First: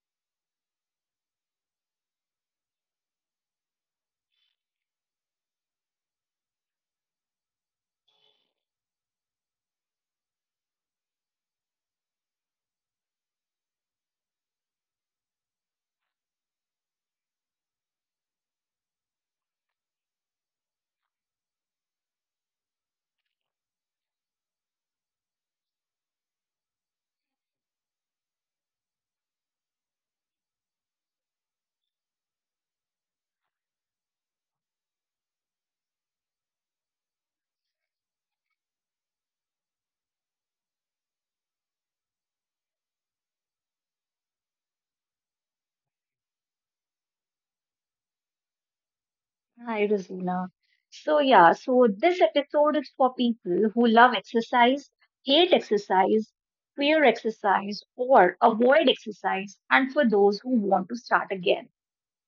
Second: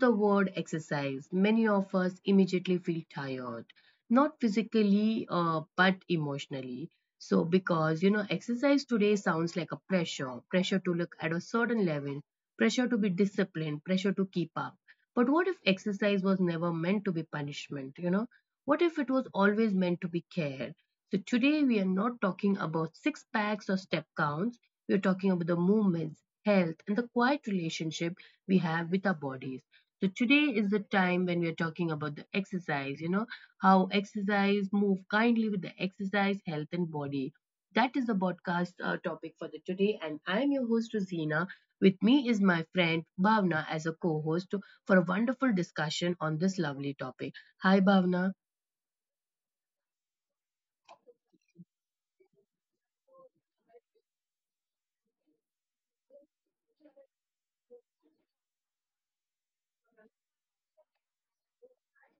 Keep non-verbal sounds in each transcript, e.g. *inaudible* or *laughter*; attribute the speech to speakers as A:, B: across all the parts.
A: the word exercise, many of us immediately feel tired, not physically, but emotionally. So, exercise today sounds like a pressure to look at a certain level, pressure to be disciplined, pressure to keep up. But what if exercise was never meant to be punishment? What if it was always meant to be care? So, today we are not talking about six packs or step counts, we're talking about the movements health, and the quiet relationship we have with our bodies. So today is the time when we are talking about the exercise, how exercise move kindly with the exercise, health, and body. That is the podcast topic for the today, and I'm your host Rosina. With me is my friend Bhavna as a co-host for a wonderful discussion on this lovely topic. Hi, Bhavna.
B: Hi, Rosina. So, yeah, so this episode is for people who love exercise, hate exercise, fear exercise, or avoid exercise, and for those who want to start again.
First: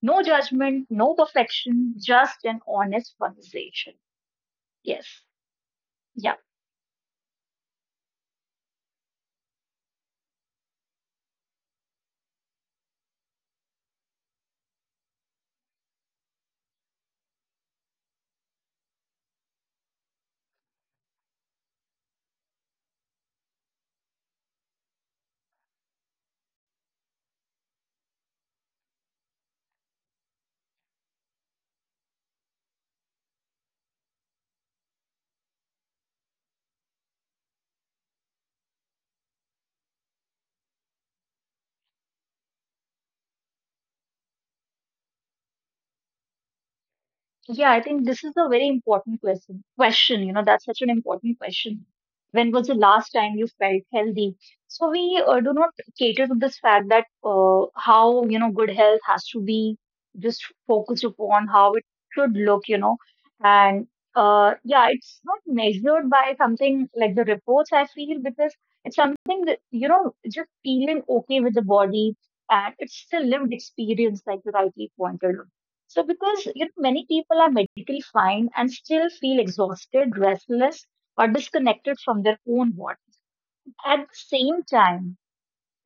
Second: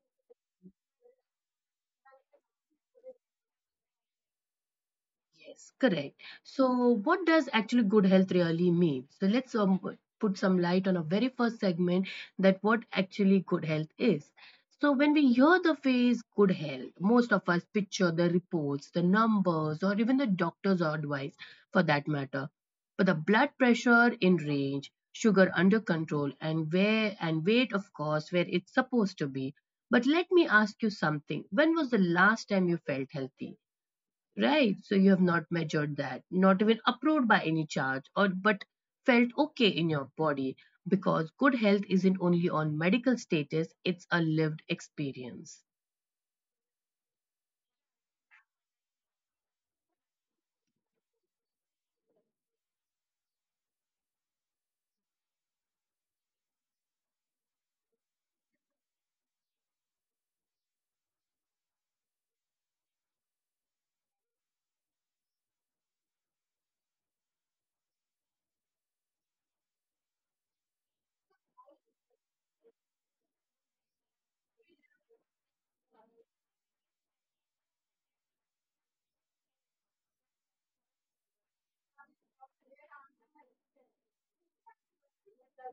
B: No judgment, no perfection, just an honest conversation. Yes.
A: Yes, correct.
B: Yeah.
A: So, what does actually good health really mean? So, let's put some light on our very first segment that what actually good health is. So, when we hear the phrase good health, most of us picture the reports, the numbers, or even the doctor's advice for that matter. But the blood pressure in range, sugar under control, and where and weight, of course, where it's supposed to be. But let me ask you something. When was the last time you felt healthy? Right. So you have not measured that, not even approved by any charge, or but felt okay in your body because good health isn't only on medical status, it's a lived experience.
B: Yeah, I think this is a very important question. That's such an important question. When was the last time you felt healthy? So we do not cater to this fact that how, good health has to be just focused upon how it should look. And yeah, it's not measured by something like the reports, I feel, because it's something that just feeling okay with the body. And it's a lived experience, like you rightly pointed out. So, because many people are medically fine and still feel exhausted, restless, or disconnected from their own body. At the same time,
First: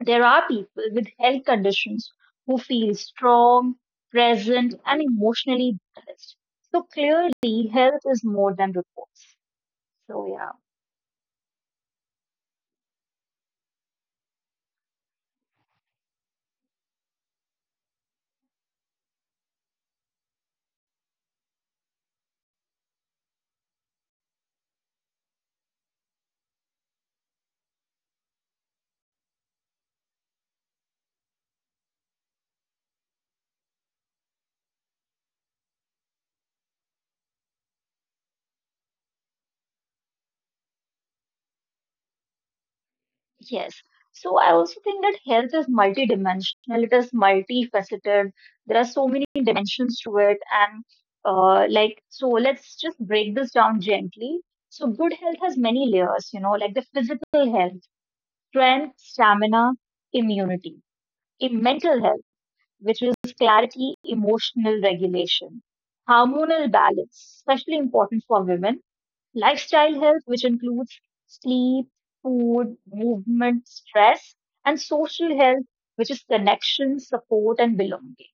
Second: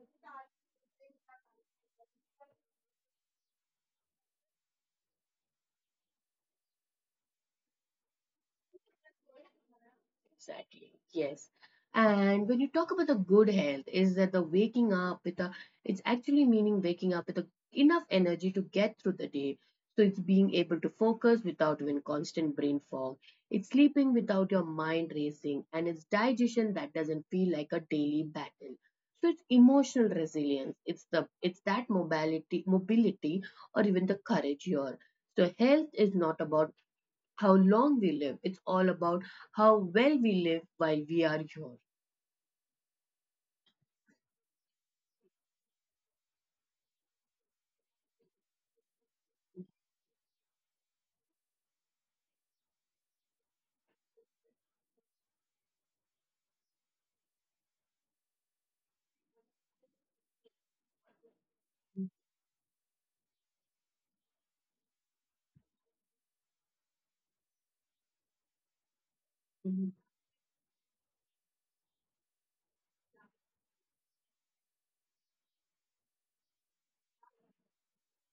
B: there are people with health conditions who feel strong, present, and emotionally balanced. So, clearly, health is more than reports. So, yeah.
A: Exactly. Yes. And when you talk about the good health, is that the waking up with a, it's actually meaning waking up with a, enough energy to get through the day. So it's being able to focus without even constant brain fog. It's sleeping without your mind racing, and it's digestion that doesn't feel like a daily battle. So it's emotional resilience. It's that mobility, or even the courage here. So health is not about how long we live. It's all about how well we live while we are here.
B: Yes. So I also think that health is multidimensional, it is multifaceted. There are so many dimensions to it. And like, so let's just break this down gently. So good health has many layers, like the physical health, strength, stamina, immunity. In mental health, which is clarity, emotional regulation, hormonal balance, especially important for women, lifestyle health, which includes sleep, food, movement, stress, and social health, which is connection, support, and belonging.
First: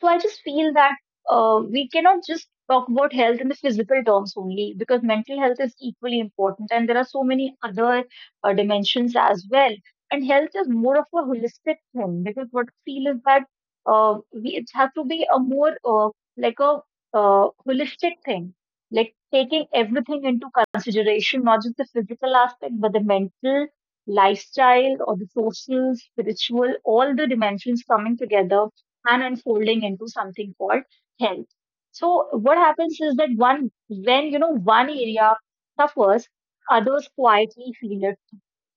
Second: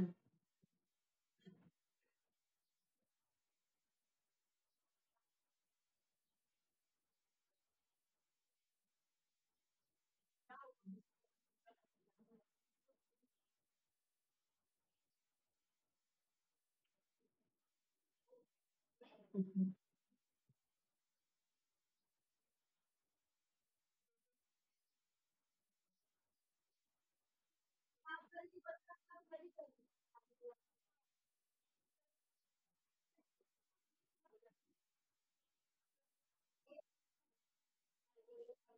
B: So I just feel that we cannot just talk about health in the physical terms only, because mental health is equally important and there are so many other dimensions as well. And health is more of a holistic thing, because what I feel is that it has to be a more like a holistic thing, like taking everything into consideration, not just the physical aspect, but the mental, lifestyle, or the social, spiritual, all the dimensions coming together and unfolding into something called health. So what happens is that one when you know one area suffers, others quietly feel it.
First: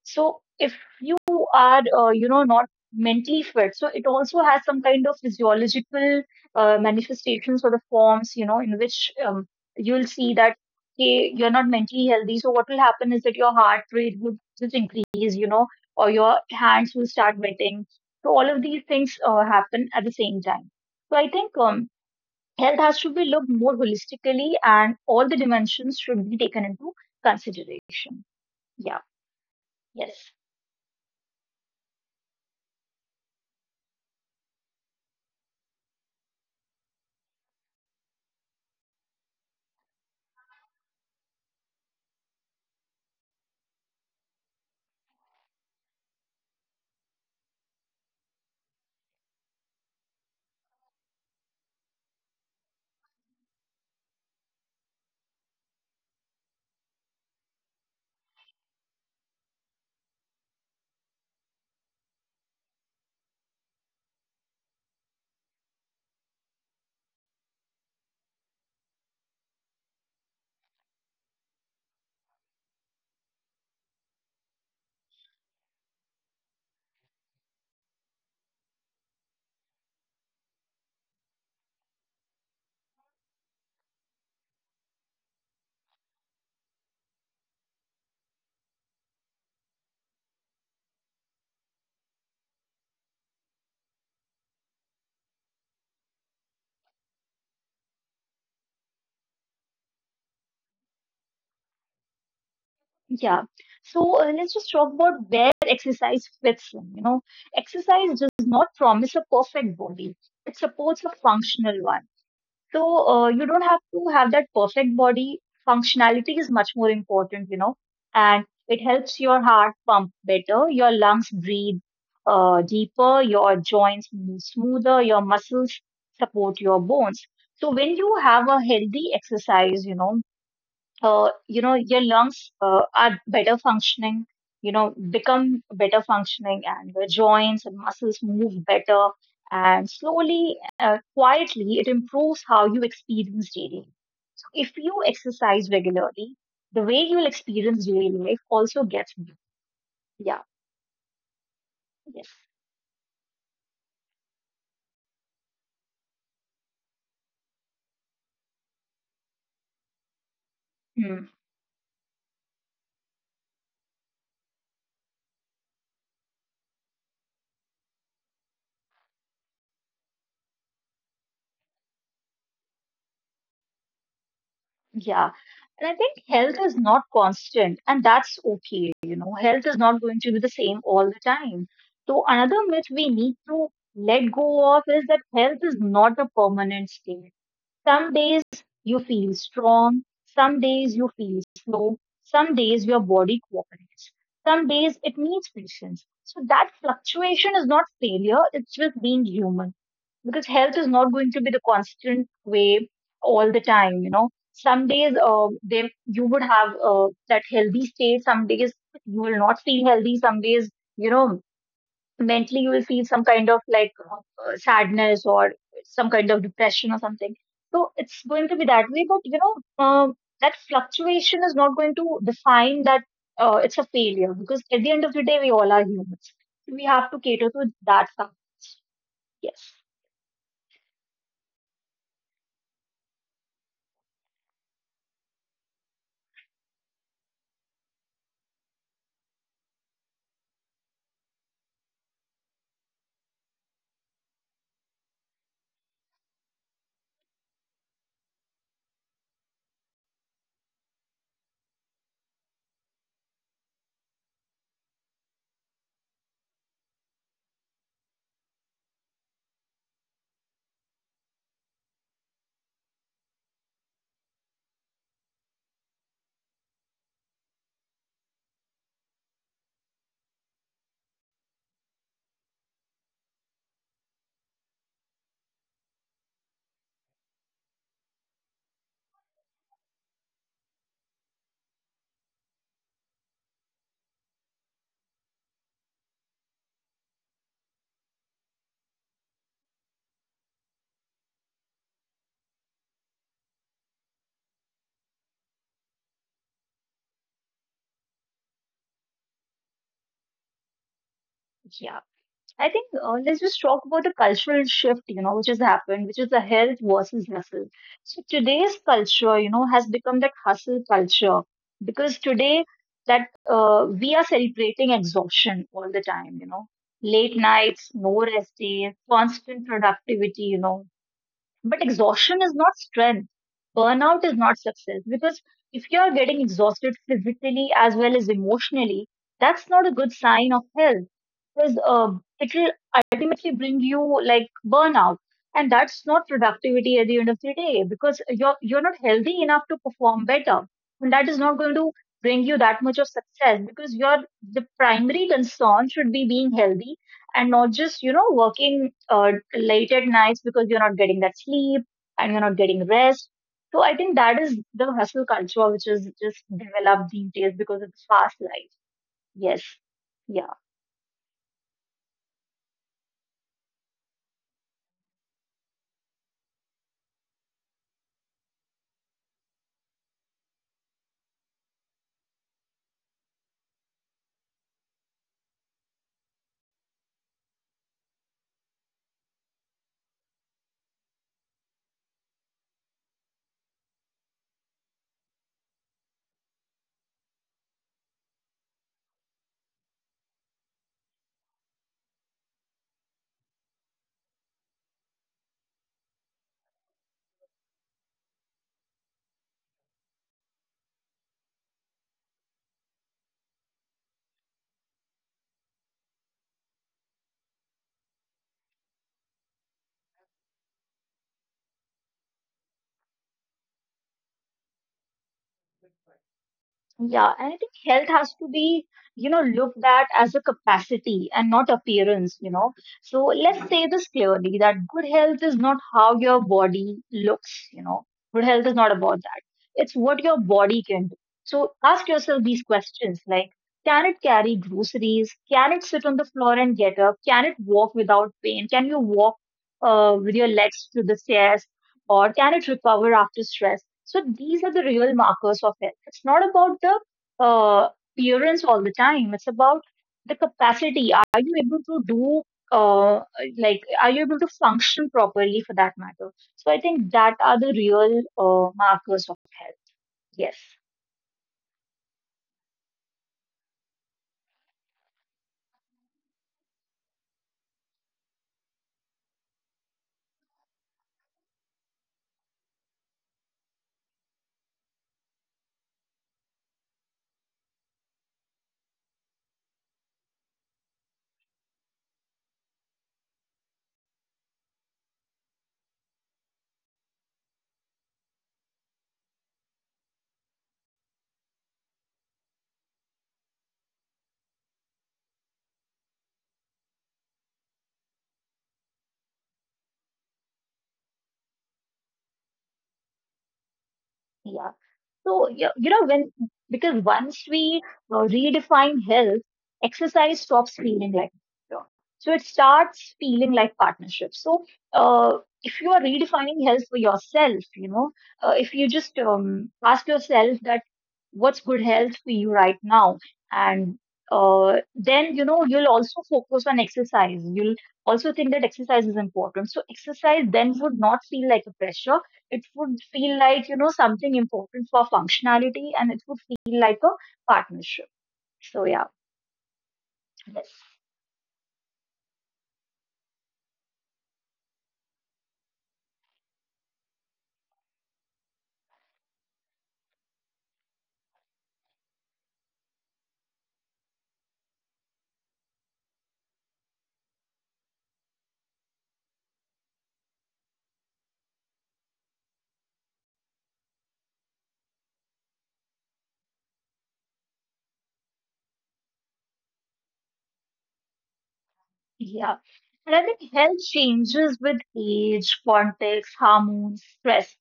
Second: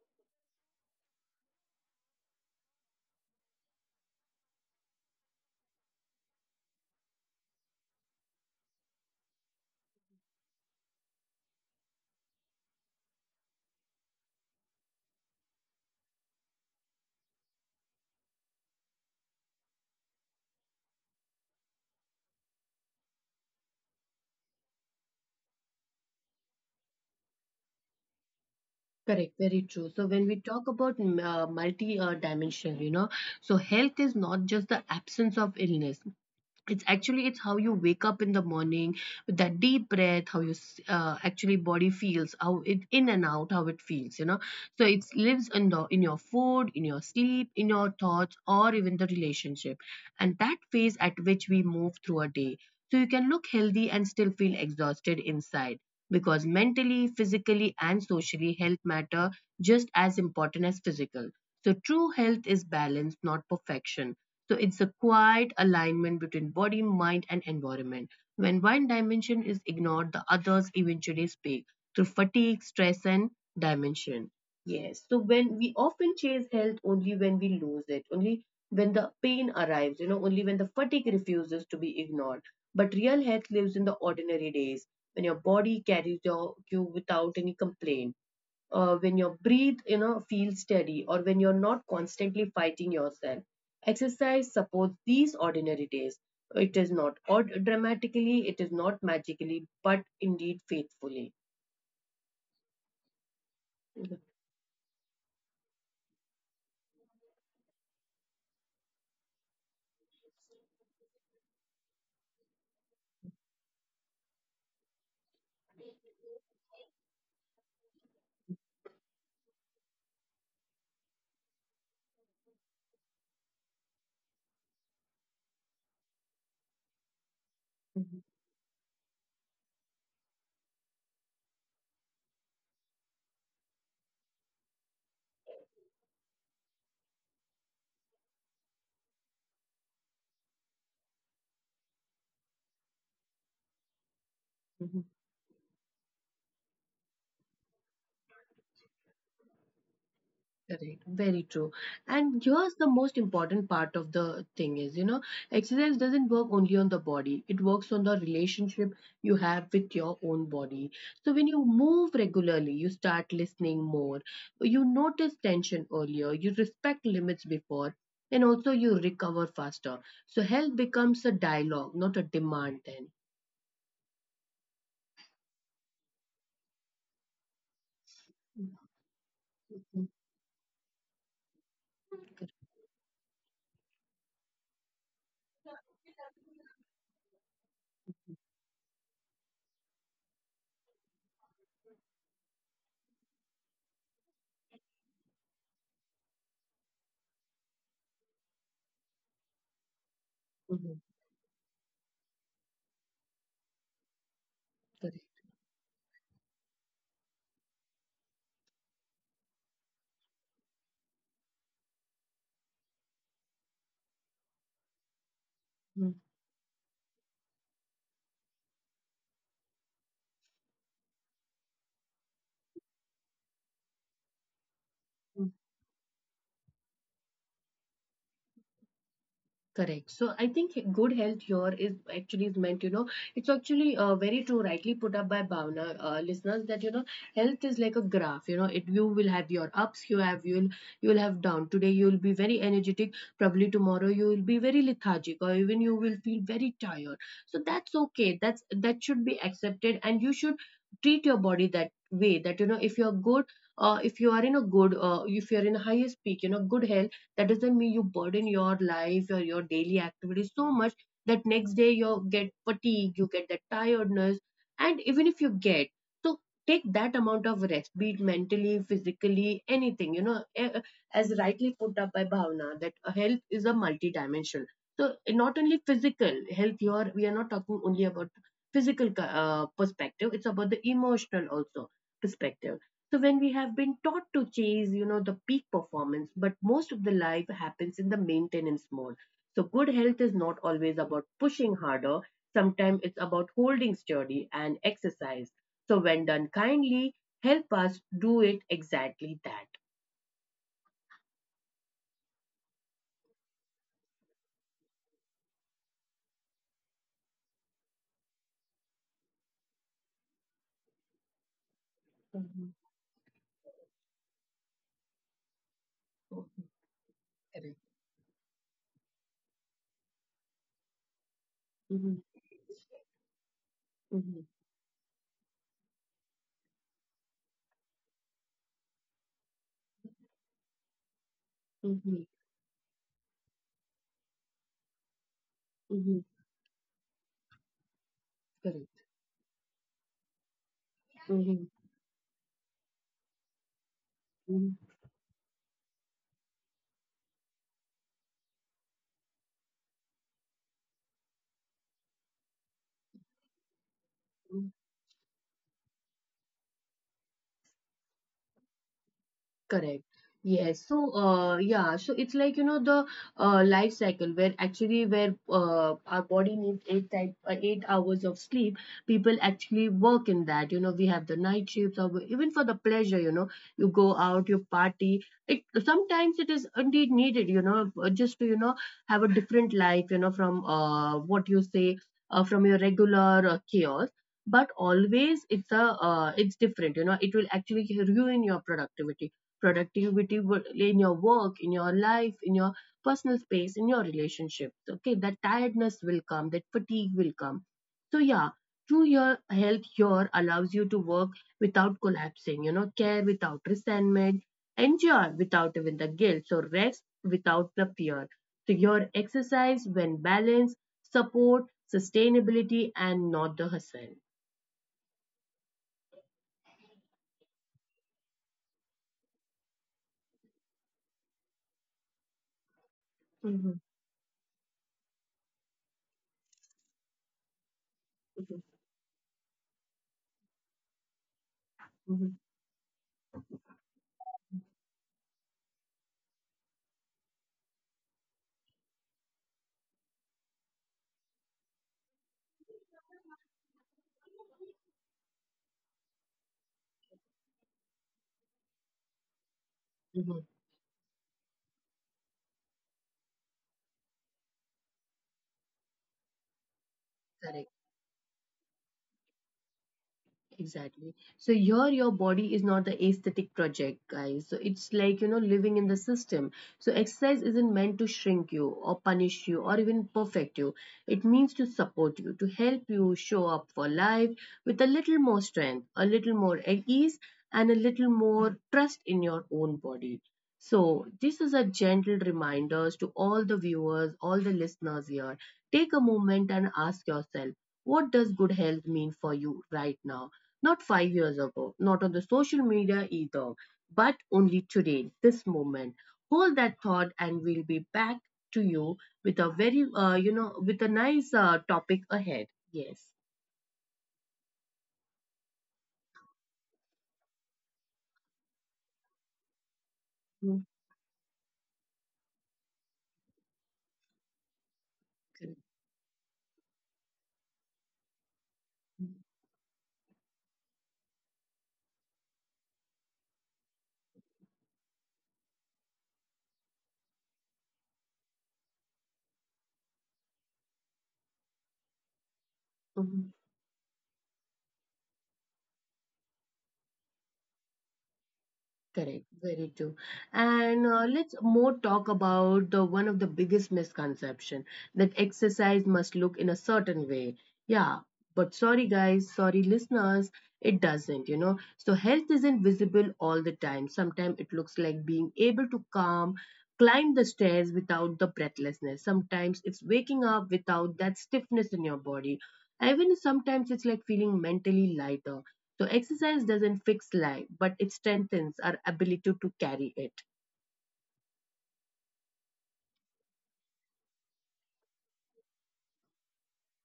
B: So if you are not mentally fit, so it also has some kind of physiological manifestations or the forms in which you'll see that okay, you're not mentally healthy. So what will happen is that your heart rate will just increase, you know, or your hands will start wetting, so all of these things happen at the same time. So I think health has to be looked more holistically, and all the dimensions should be taken into consideration. Yeah.
A: Correct, very true. So when
B: Yes.
A: we talk about multi-dimensional, so health is not just the absence of illness; it's actually it's how you wake up in the morning with that deep breath, how your actually body feels, how it in and out, how it feels. So it lives in your food, in your sleep, in your thoughts, or even the relationship, and that phase at which we move through a day. So you can look healthy and still feel exhausted inside, because mentally, physically, and socially, health matter just as important as physical. So true health is balance, not perfection. So it's a quiet alignment between body, mind, and environment. When one dimension is ignored, the others eventually speak through fatigue, stress, and dimension. Yes. So when we often chase health only when we lose it, only when the pain arrives, only when the fatigue refuses to be ignored. But real health lives in the ordinary days, when your body carries you without any complaint, when your breathe feels steady, or when you're not constantly fighting yourself. Exercise supports these ordinary days. It is not odd dramatically, it is not magically, but indeed faithfully.
B: Yeah. So let's just talk about where exercise fits in. You know, exercise does not promise a perfect body; it supports a functional one. So you don't have to have that perfect body. Functionality is much more important, you know, and it helps your heart pump better, your lungs breathe deeper, your joints move smoother, your muscles support your bones. So when you have a healthy exercise, you know, your lungs are better functioning, become better functioning, and the joints and muscles move better, and slowly quietly it improves how you experience daily. So if you exercise regularly, the way you'll experience daily life also gets better. Yeah.
A: Correct. Very true.
B: Yes.
A: And here's the most important part of the thing is, exercise doesn't work only on the body. It works on the relationship you have with your own body. So when you move regularly, you start listening more. You notice tension earlier. You respect limits before. And also you recover faster. So health becomes a dialogue, not a demand then.
B: Yeah. And I think health is not constant, and that's okay. You know, health is not going to be the
A: Mhm.
B: same all the time. So, another myth
A: Correct.
B: we need to let go of is that health is not a permanent state. Some days you feel strong, some days you feel slow, some days your body cooperates, some days it needs patience. So, that fluctuation is not failure, it's just being human, because health is not going
A: Mhm.
B: to be the constant way all the time. Some days
A: Correct.
B: you would have that healthy state, some days you will not feel healthy, some days you know mentally you will feel some kind of like sadness or some kind of
A: Mm-hmm.
B: depression or something. So it's going to be that way, but you know, uh, that fluctuation is not going to define that it's a failure, because at the end of the day we all are humans, we have to cater to that fact. Yes.
A: Correct. So I think good health here is actually is meant, it's actually very true, rightly put up by Bhavna, listeners, that health is like a graph. You know, it you will have your ups, you'll have down. Today you will be very energetic, probably tomorrow you will be very lethargic, or even you will feel very tired. So that's okay. That should be accepted, and you should treat your body that way. That if you're good, if you are in a good, if you're in a highest peak, good health, that doesn't mean you burden your life or your daily activities so much that next day you get fatigue, you get that tiredness. And even if you get, so take that amount of rest, be it mentally, physically, anything, as rightly put up by Bhavna, that health is a multidimensional. So not only physical health, here we are not talking only about physical perspective, it's about the emotional also perspective. So when we have been taught to chase, the peak performance, but most of the life happens in the maintenance mode. So good health is not always about pushing harder. Sometimes it's about holding sturdy and exercise. So when done kindly, help us do it exactly that.
B: Yeah. I think let's just talk about the cultural shift, you know, which has happened, which is the health versus hustle. So today's culture, you know, has become that hustle culture, because today
A: Mhm,
B: that we are celebrating exhaustion all the time, you know,
A: mhm,
B: late nights, no
A: Correct.
B: rest days, constant productivity, you know, but exhaustion is
A: Mhm,
B: not strength. Burnout is not
A: mhm,
B: success, because if you are getting exhausted physically as well as emotionally, that's not a good sign of health, because it will
A: mhm,
B: ultimately bring you like burnout, and that's not
A: mhm,
B: productivity at the end of the day, because you're not healthy
A: Correct.
B: enough to perform better, and that is not going to
A: Mhm,
B: bring you that much of success, because your, the primary concern should be being healthy and not just, you know, working late at nights, because you're not getting that sleep and you're not getting rest. So I think that is the
A: mhm,
B: hustle culture which is just developed these days because of the fast life. Yes.
A: Correct. Yes. So, yeah. So it's like the life cycle where actually where our body needs 8 hours of sleep. People actually work in that. We have the night shifts, or even for the pleasure. You go out, you party. It sometimes it is indeed needed. Just to have a different life. From what you say from your regular chaos. But always it's different. It will actually ruin your productivity in your work, in your life, in your personal space, in your relationships. Okay, that tiredness will come, that fatigue will come. So yeah, true. Your health here allows you to work without collapsing, care without resentment, endure without even the guilt, so rest without the fear. So your exercise, when balanced, support sustainability and not the hustle.
B: Yeah, and I think health has to be, you know, looked at as a capacity and not appearance, you know. So let's say this
A: Mhm,
B: clearly, that good health is not how your body looks, you know. Good health is not
A: mhm,
B: about that. It's what your body can do. So ask yourself these
A: mhm,
B: questions like, can it carry groceries? Can it sit on the floor and get up? Can it walk without pain? Can you walk with your legs to the stairs? Or can it recover after stress? So these are the real markers of health. It's not about the uh, appearance all the time. It's about the
A: mhm,
B: capacity. Are you able to do uh, are you able to function properly, for that matter? So I think that are the
A: correct.
B: real markers of health. Yes.
A: Exactly. So here, your body is not the aesthetic project, guys. So it's like, living in the system. So exercise isn't meant to shrink you or punish you or even perfect you. It means to support you, to help you show up for life with a little more strength, a little more at ease, and a little more trust in your own body. So this is a gentle reminder to all the viewers, all the listeners here. Take a moment and ask yourself, what does good health mean for you right now? Not 5 years ago, not on the social media either, but only today, this moment. Hold that thought, and we'll be back to you with a very, with a nice topic ahead. Yes.
B: Yeah. So, you know, when, because once we redefine health, exercise stops
A: Mhm.
B: feeling like work. So it starts feeling like partnership. So, uh, if you are redefining health for yourself, you know, if you just ask yourself that what's good health for you right now, and uh, then you know you'll also focus on exercise. You'll also think that exercise is important. So exercise then would not feel like a pressure, it would feel like,
A: Mhm.
B: you know, something important for functionality, and it would feel like a partnership. So, yeah.
A: Correct, very true.
B: Yes.
A: And let's more talk about the one of the biggest misconception that exercise must look in a certain way. Yeah, but sorry guys, sorry listeners, it doesn't. So health isn't visible all the time. Sometimes it looks like being able to climb the stairs without the breathlessness. Sometimes it's waking up without that stiffness in your body. Even sometimes it's like feeling mentally lighter, so exercise doesn't fix life, but it strengthens our ability to carry it.
B: Yeah. And I think health changes with age, context, hormones, stress.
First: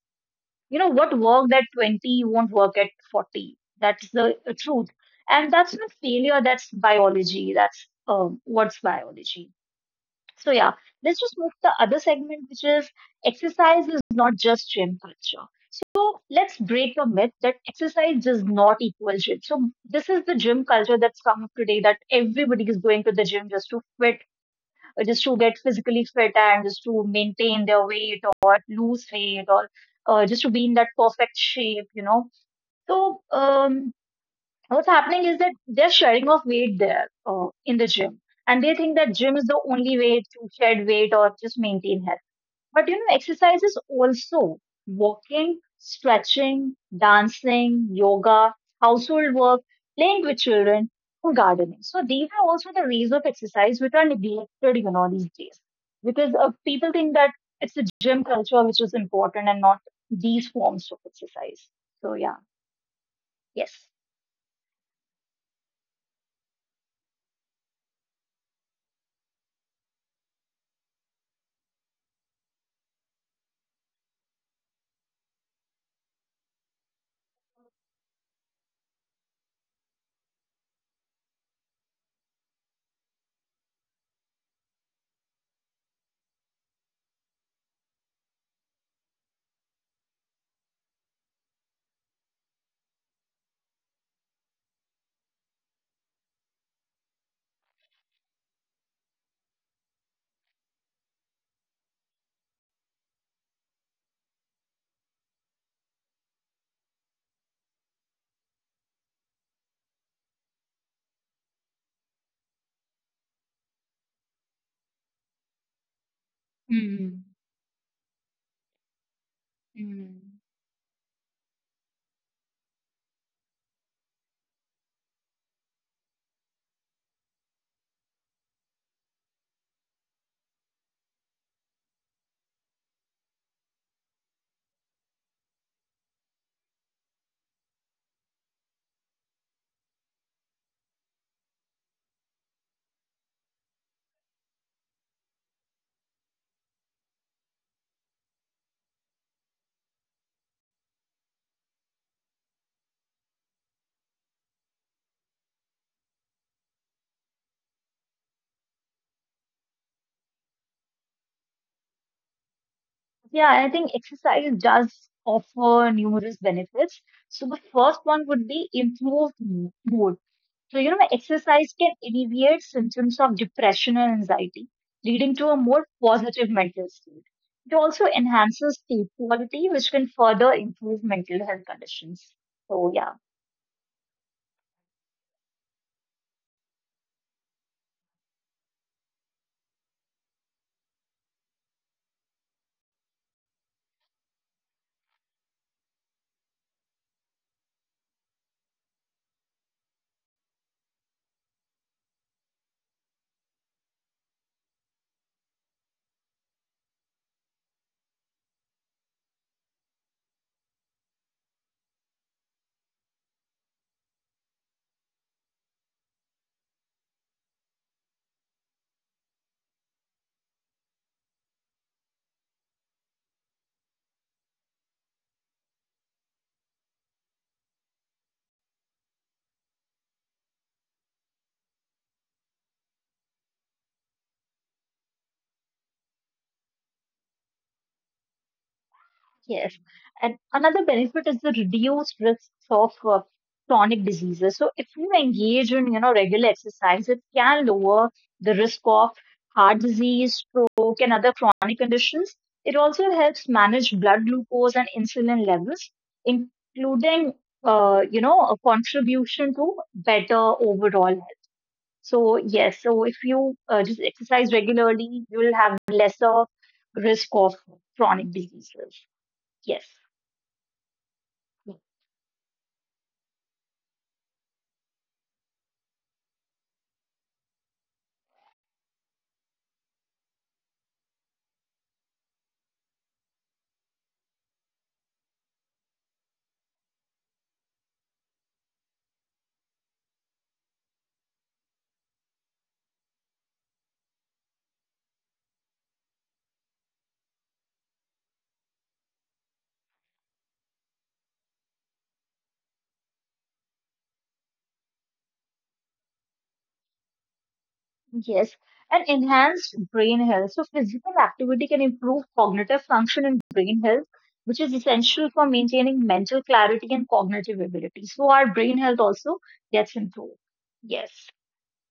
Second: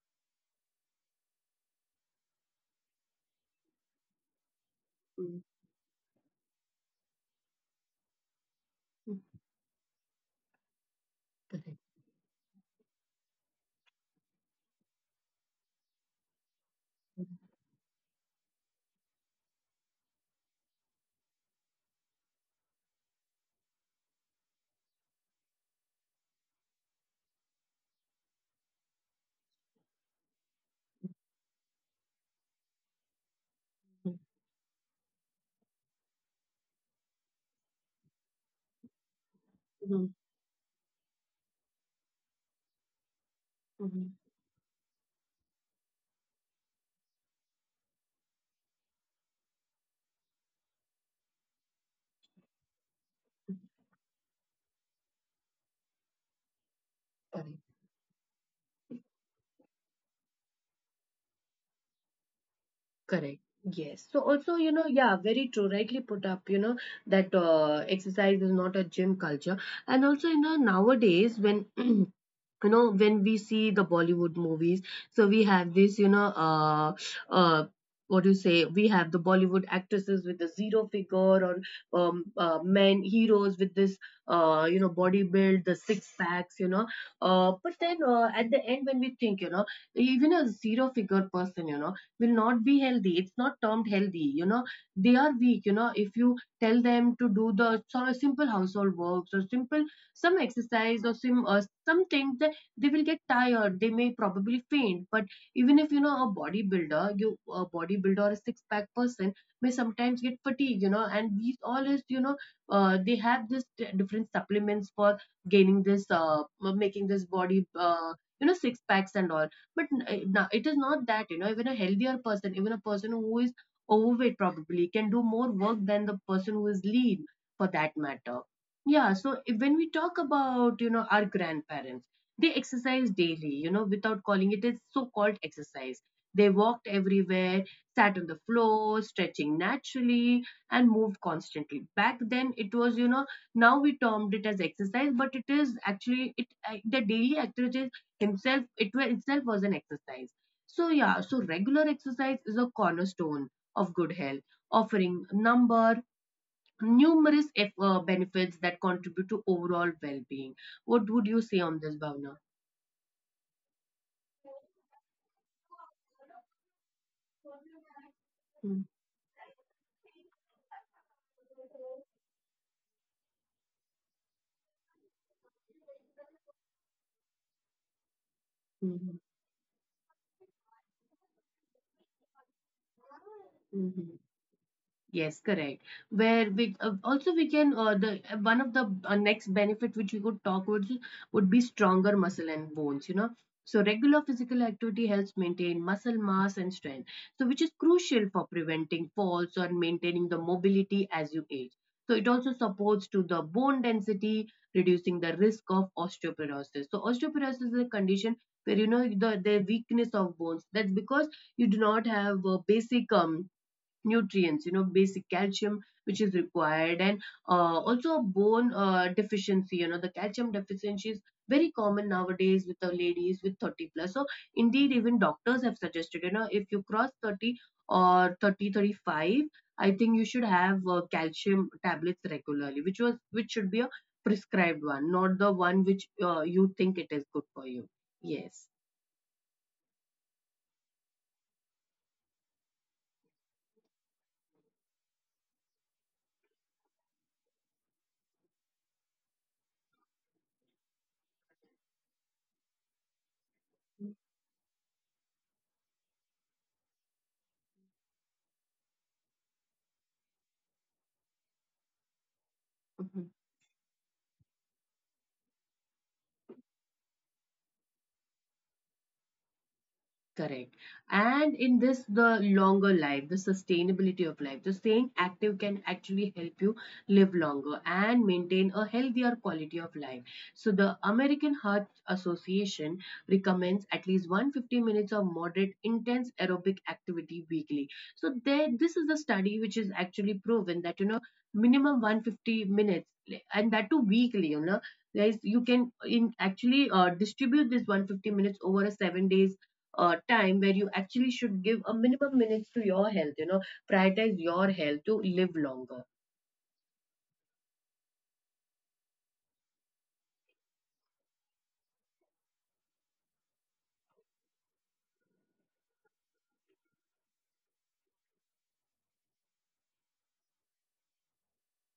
B: You know, what worked at 20 won't work at 40. That's the truth.
A: Mm,
B: And that's not failure, that's biology. That's what's
A: mm,
B: biology. So yeah, let's just move to
A: Correct.
B: the other segment, which is exercise is not just gym culture. So let's break the myth that exercise does not equal gym. So this is the gym culture that's come up today, that everybody is going to the gym just to fit, just to get physically fit and just to maintain their weight or lose weight or just to be in that perfect shape, you know. So what's happening is that they're shedding of weight there in the gym, and they think that gym is the
A: Mhm,
B: only way to shed weight or just maintain health. But you know, exercise is
A: mhm,
B: also walking, stretching, dancing, yoga, household work, playing with children, or gardening. So these are also the ways of exercise which are neglected, you know, these days, because people think
A: mhm.
B: that it's the gym culture which is important and not these forms of exercise. So yeah.
A: Correct. Yes.
B: Yes.
A: So also, yeah, very true. Rightly put up, that exercise is not a gym culture. And also, nowadays when *clears throat* when we see the Bollywood movies, so we have this uh what do you say, we have the Bollywood actresses with a zero figure, or men heroes with this body build the six packs, but then, at the end when we think, even a zero figure person, will not be healthy, it's not termed healthy, they are weak. If you tell them to do the sort of simple household works or simple some exercise or some things, that they will get tired. They may probably faint. But even if a bodybuilder or a six pack person may sometimes get fatigue, and these all is, they have this different supplements for gaining this, making this body,
B: Mm-hmm.
A: six packs and all. But now it is not that, even a healthier person, even a person who is overweight, probably can do more work than the person who is lean, for that matter. Yeah, so if, when we talk about, you know, our grandparents, they exercise daily, you know, without calling it as so called exercise. They walked everywhere, sat on the floor, stretching naturally, and moved constantly. Back then, it was, you know, now we termed it as exercise, but it is actually it the daily activities himself, itself was an exercise. So yeah, so regular exercise is a cornerstone of good health, offering number numerous benefits that contribute to overall well-being. What would you say on this, Bhavna?
B: Yeah, I think exercise does offer numerous benefits. So the first one would be improved mood. So, you know, exercise can alleviate symptoms of depression and anxiety, leading to a more positive mental state. It also
A: Mm-hmm.
B: enhances sleep quality, which can further improve mental health conditions. So, yeah.
A: Yes, correct. Where we also we can the One of the next benefit which we could talk about is- would be stronger muscle and bones. You know, so regular physical activity helps maintain muscle mass and strength, so which is crucial for preventing falls or maintaining the mobility as you age. So it also supports to the bone density, reducing the risk of osteoporosis. So osteoporosis is a condition where, you know, the weakness of bones. That's because you do not have basic nutrients, you know, basic calcium which is required, and also a bone deficiency. You know, the calcium deficiency is very common nowadays with the ladies with 30 plus. So indeed, even doctors have suggested, you know, if you cross 30 or 30 or 35, I think you should have calcium tablets regularly, which was which should be a prescribed one, not the one which, you think it is good for you. Yes.
B: Yes. And another benefit is the reduced risks of chronic diseases. So if you engage in, you know, regular exercise, it can lower the risk of heart disease, stroke, and other chronic conditions. It also helps manage blood glucose and insulin levels, including, you know, a contribution to better overall health. So
A: Mhm.
B: yes, so if you just exercise regularly, you will have lesser risk of chronic diseases. Yes.
A: Correct. And in this, the longer life, the sustainability of life, the staying active can actually help you live longer and maintain a healthier quality of life. So, the American Heart Association recommends at least 150 minutes of moderate, intense aerobic activity weekly. So, there, this is a study which is actually proven that, you know, minimum 150 minutes, and that too weekly. You know, guys, you can in actually distribute this 150 minutes over a 7 days time, where you actually should give a minimum minutes to your health, you know, prioritize your health to live longer.
B: Yes, and enhanced brain health. So physical activity can improve cognitive function and brain health, which is essential for maintaining mental clarity and cognitive ability. So our brain health also gets improved. Yes.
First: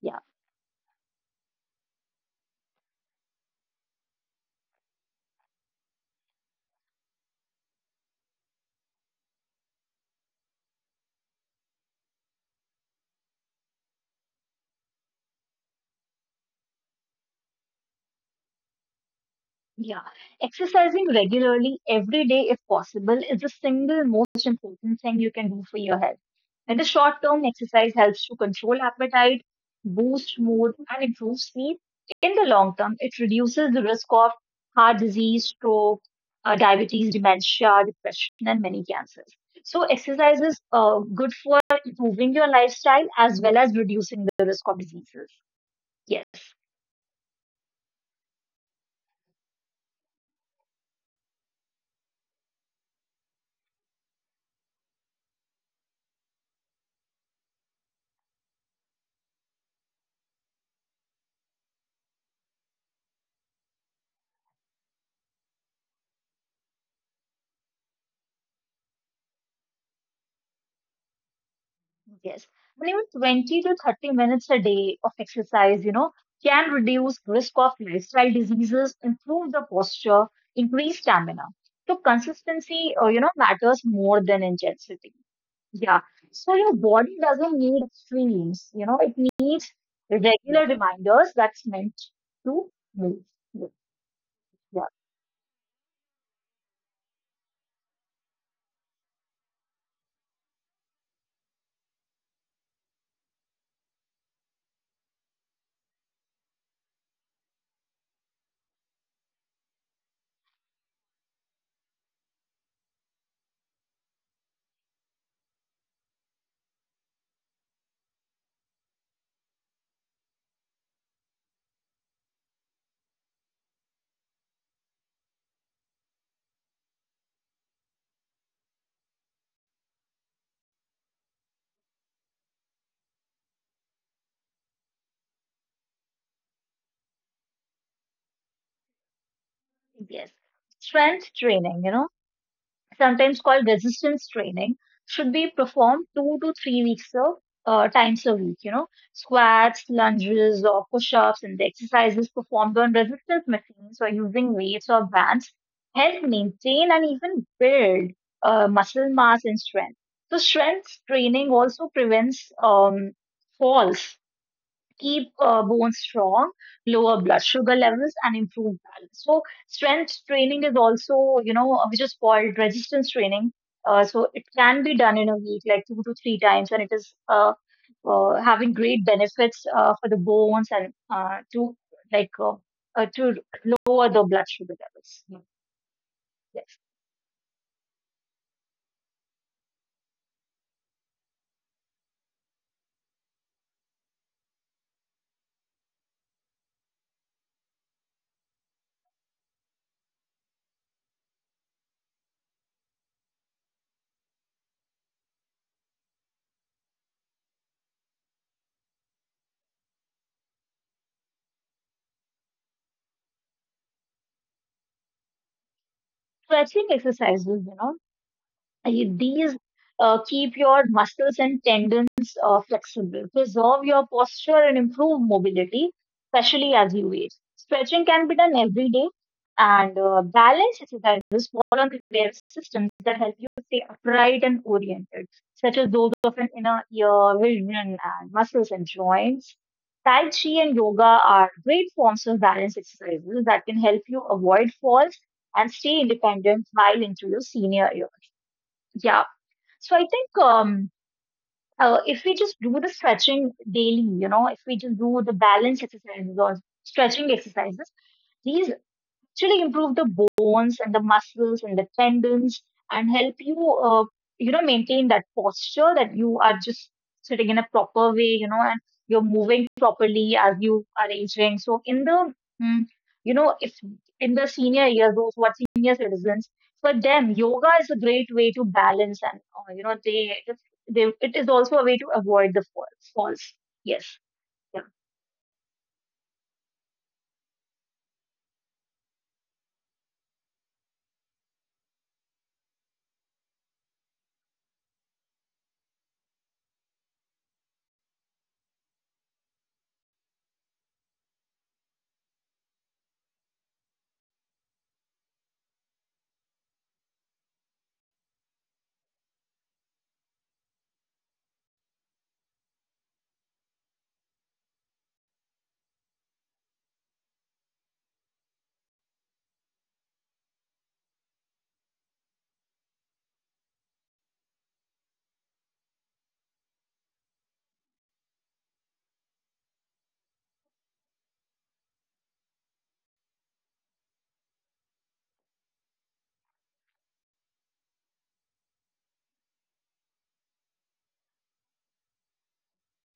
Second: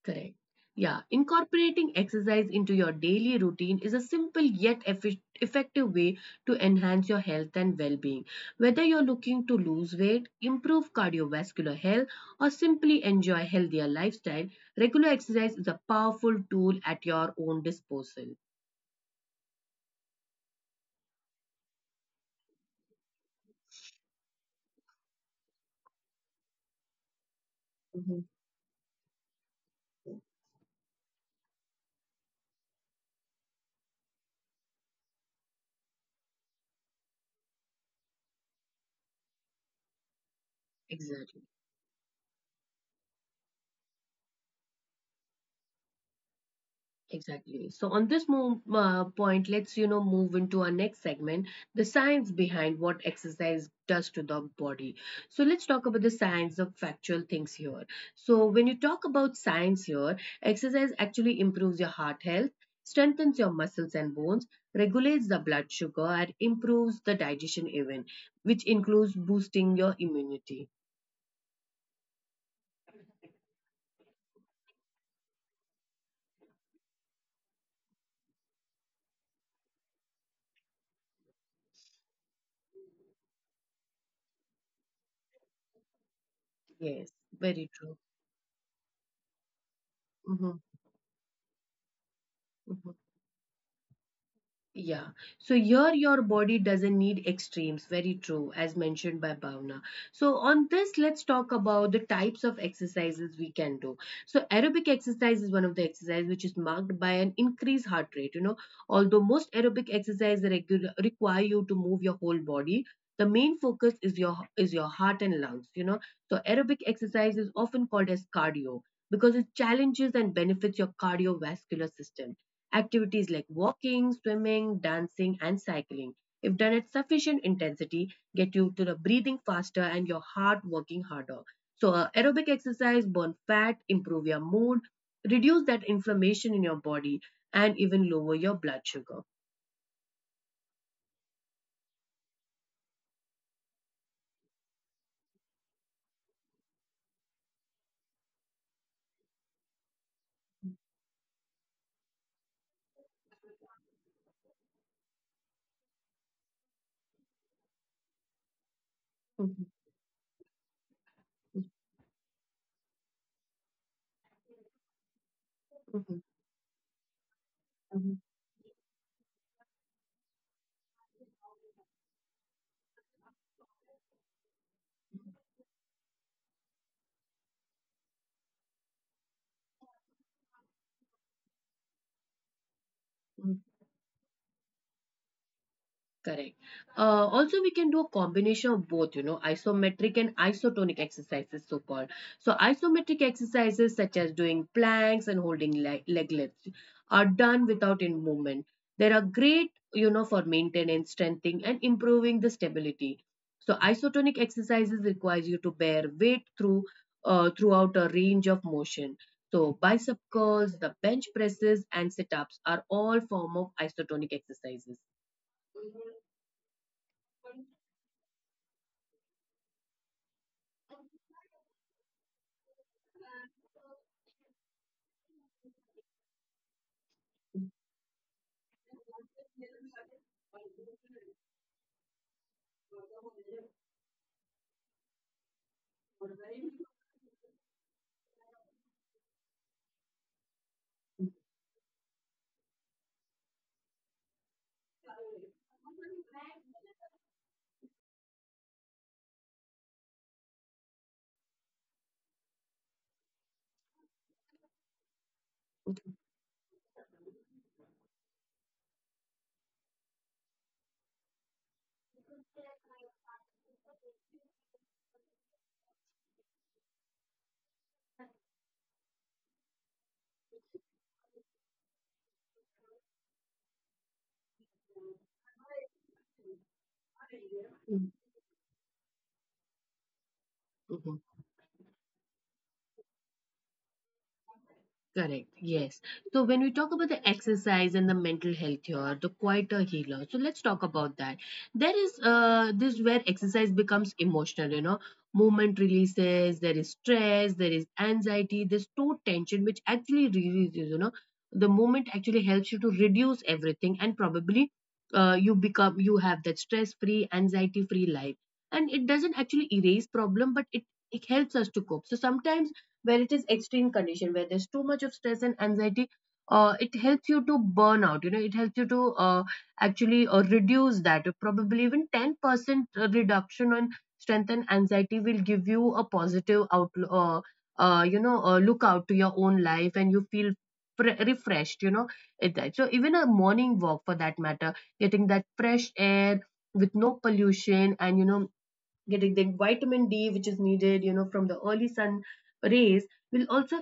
B: Yeah.
A: Correct. Yeah, incorporating exercise into your daily routine is a simple yet effective way to enhance your health and well-being. Whether you're looking to lose weight, improve cardiovascular health, or simply enjoy a healthier lifestyle, regular exercise is a powerful tool at your own disposal.
B: Yeah, exercising regularly every day, if possible, is the single most important thing you can do for your health. In the short term, exercise
A: Mhm.
B: helps to control appetite, boost mood, and improve sleep. In the long term, it reduces the risk of heart disease, stroke, diabetes, dementia, depression, and many cancers. So, exercise is
A: Exactly.
B: good for improving your lifestyle as well as reducing the risk of diseases. Yes.
A: Exactly. So on this move, point, let's, you know, move into our next segment, the science behind what exercise does to the body. So let's talk about the science of factual things here. So when you talk about science here, exercise actually improves your heart health, strengthens your muscles and bones, regulates the blood sugar, and improves the digestion even, which includes boosting your immunity.
B: Yes. And even 20 to 30 minutes a day of exercise, can reduce risk of lifestyle diseases, improve the posture, increase stamina. So consistency, matters more than intensity. Yeah.
A: Yes,
B: So your
A: very
B: body
A: true.
B: doesn't need extremes, you know, it needs regular reminders that's meant
A: Hmm.
B: to move. Yeah.
A: Yeah. So here your body doesn't need extremes. Very true, as mentioned by Bhavna. So on this, let's talk about the types of exercises we can do. So aerobic exercise is one of the exercises which is marked by an increased heart rate. You know, although most aerobic exercises require you to move your whole body, the main focus is your heart and lungs. You know, so aerobic exercise is often called as cardio because it challenges and benefits your cardiovascular system. Activities like walking, swimming, dancing, and cycling, if done at sufficient intensity, get you to the breathing faster and your heart working harder. So, aerobic exercise burn fat, improve your mood, reduce that inflammation in your body, and even lower your blood sugar.
B: Yes. Strength training, you know, sometimes called resistance training, should be performed 2 to 3 weeks of times a week. You know, squats, lunges, or push-ups, and the exercises performed on resistance machines or using weights or bands help maintain and even build muscle mass and strength. So, strength training also prevents falls, keep bones strong, lower blood sugar levels, and improve balance. So strength training is also, which is called resistance training. So it can be done in a week, like two to three times, and it is having great benefits for the bones and like uh,
A: *laughs*
B: to lower the blood sugar levels.
A: Correct.
B: Yes,
A: Also, we can do a combination of both, you know, isometric and isotonic exercises, so called. So, isometric exercises such as doing planks and holding leg lifts are done without in movement. They are great, you know, for maintenance, strengthening, and improving the stability. So, isotonic exercises requires you to bear weight throughout a range of motion. So, bicep curls, the bench presses, and sit ups are all form of isotonic exercises.
B: stretching exercises, you know. These keep your muscles and tendons flexible, preserve your posture, and improve mobility, especially as you age. Stretching can be done every day, and balance exercises fall under their systems that help you stay upright and oriented, such as those of an inner ear, vision, and muscles and joints. Tai Chi and yoga are great forms of balance exercises that can help you avoid falls and stay independent while into your senior years. Yeah, so I think if we just do the stretching daily, you know, if we just do the balance exercises or stretching exercises, these actually improve the bones and the muscles and the tendons and help you, uh, maintain that posture, that you are just sitting in a proper way, you know, and you're moving properly as you are aging. So in the, mm, you know, if in the senior years, those who are senior citizens, for them,
A: Mm,
B: yoga is a great way to balance, and,
A: mhm.
B: they, it is also a way to avoid the falls. Yes.
A: Correct.
B: Yeah.
A: Yes. So when we talk about the exercise and the mental health here, the quieter healer. So let's talk about that. There is this where exercise becomes emotional, you know. Movement releases, there is stress, there is anxiety, there's stored tension, which actually releases, you know. The movement actually helps you to reduce everything, and probably you become you have that stress-free, anxiety-free life. And it doesn't actually erase problem, but it helps us to cope. So sometimes where it is extreme condition where there's too much of stress and anxiety, it helps you to burn out. You know, it helps you to actually reduce that. Probably even 10% reduction on strength and anxiety will give you a positive outlook, you know, look out to your own life, and you feel refreshed, you know. So even a morning walk, for that matter, getting that fresh air with no pollution, and you know, getting the vitamin D which is needed, you know, from the early sun rays, will also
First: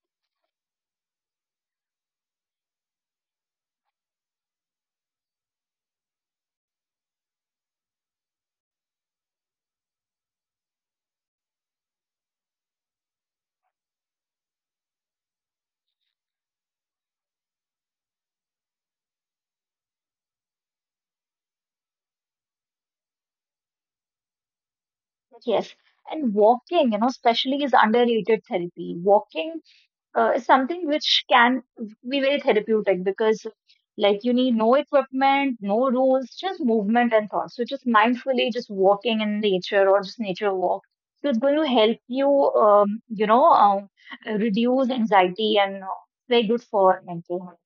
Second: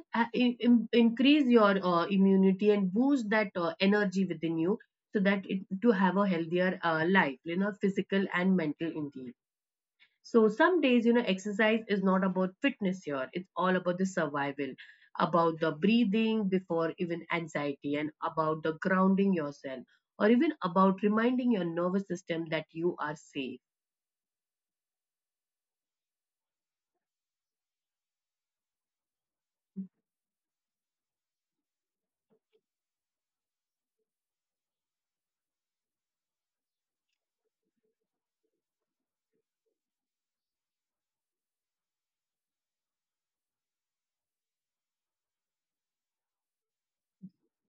A: increase your immunity and boost that energy within you, so that it, to have a healthier life, you know, physical and mental indeed. So some days, you know, exercise is not about fitness here. It's all about the survival, about the breathing before even anxiety, and about the grounding yourself, or even about reminding your nervous system that you are safe.
B: Yes. And walking, you know, especially is underrated therapy. Walking is something which can be very therapeutic because like you need no equipment, no rules, just movement and thoughts. So just mindfully just walking in nature, or just nature walk. So it's going to help you, um, you know, um, reduce anxiety and very good for mental health.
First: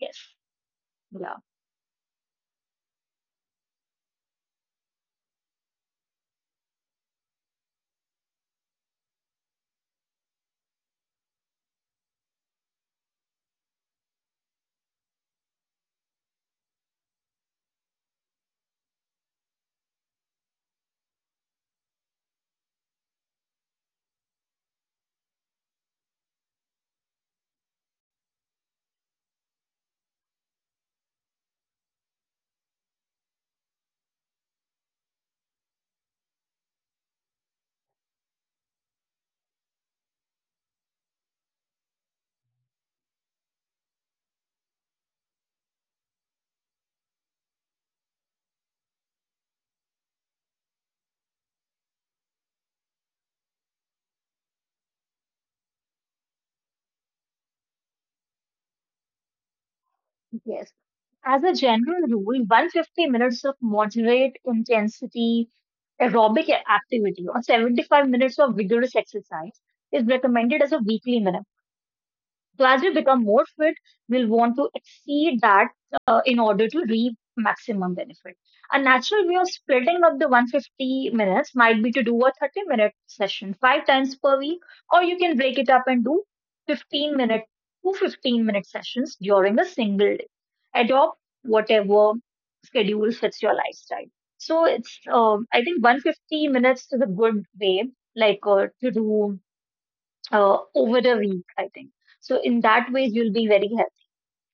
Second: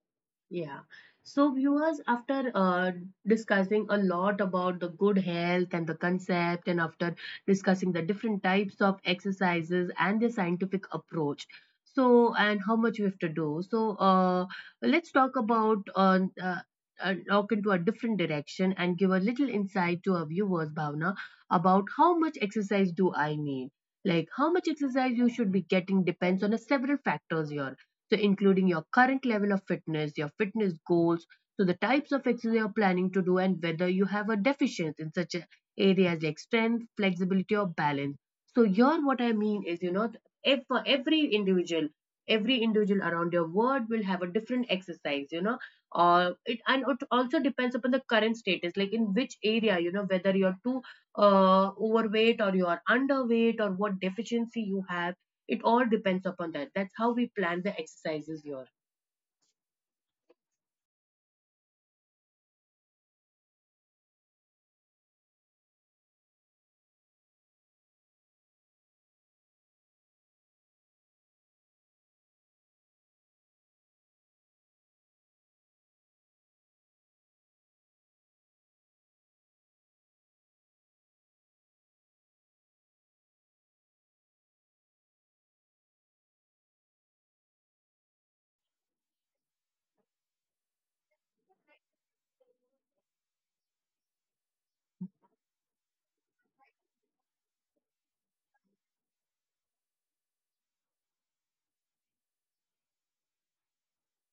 B: Yes.
A: Yeah.
B: Yeah.
A: So, viewers, after discussing a lot about the good health and the concept, and after discussing the different types of exercises and the scientific approach, so and how much we have to do. So, let's talk about, look into a different direction and give a little insight to our viewers, Bhavna, about how much exercise do I need. Like how much exercise you should be getting depends on a several factors here. So, including your current level of fitness, your fitness goals, so the types of exercise you're planning to do, and whether you have a deficiency in such areas like strength, flexibility, or balance. So, here what I mean is, you know, if for every individual around your world will have a different exercise, you know, or it also depends upon the current status, like in which area, you know, whether you're too overweight, or you are underweight, or what deficiency you have. It all depends upon that. That's how we plan the exercises here.
B: Yes. As a general rule, 150 minutes of moderate intensity aerobic activity or 75 minutes of vigorous exercise is recommended as a weekly minimum. So as we become more fit, we'll want to exceed that in order to reap maximum benefit. A natural way of splitting up the 150 minutes might be to do a 30-minute session five times per week, or you can break it up and do 15 minute to 15-minute sessions during a single day. Adopt whatever schedule fits your lifestyle. So it's I think 150 minutes is a good way to do over a week, I think. So in that way, you'll be very healthy.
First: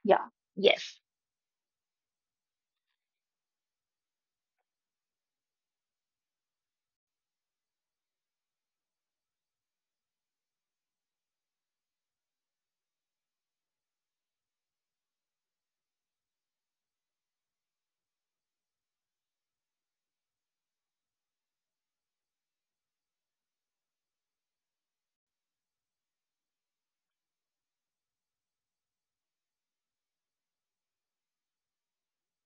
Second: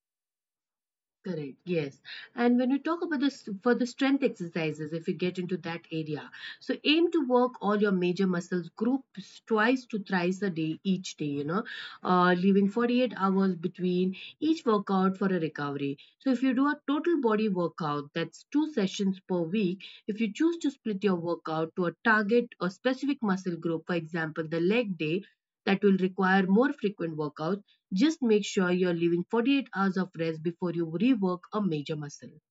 B: Yeah. Yes.
A: Correct, yes. And when we talk about this for the strength exercises, if you get into that area, so aim to work all your major muscles groups twice to thrice a day each day, you know, leaving 48 hours between each workout for a recovery. So if you do a total body workout, that's 2 sessions per week. If you choose to split your workout to a target or specific muscle group, for example, the leg day, that will require more frequent workouts. Just make sure you're leaving 48 hours of rest before you rework a major muscle.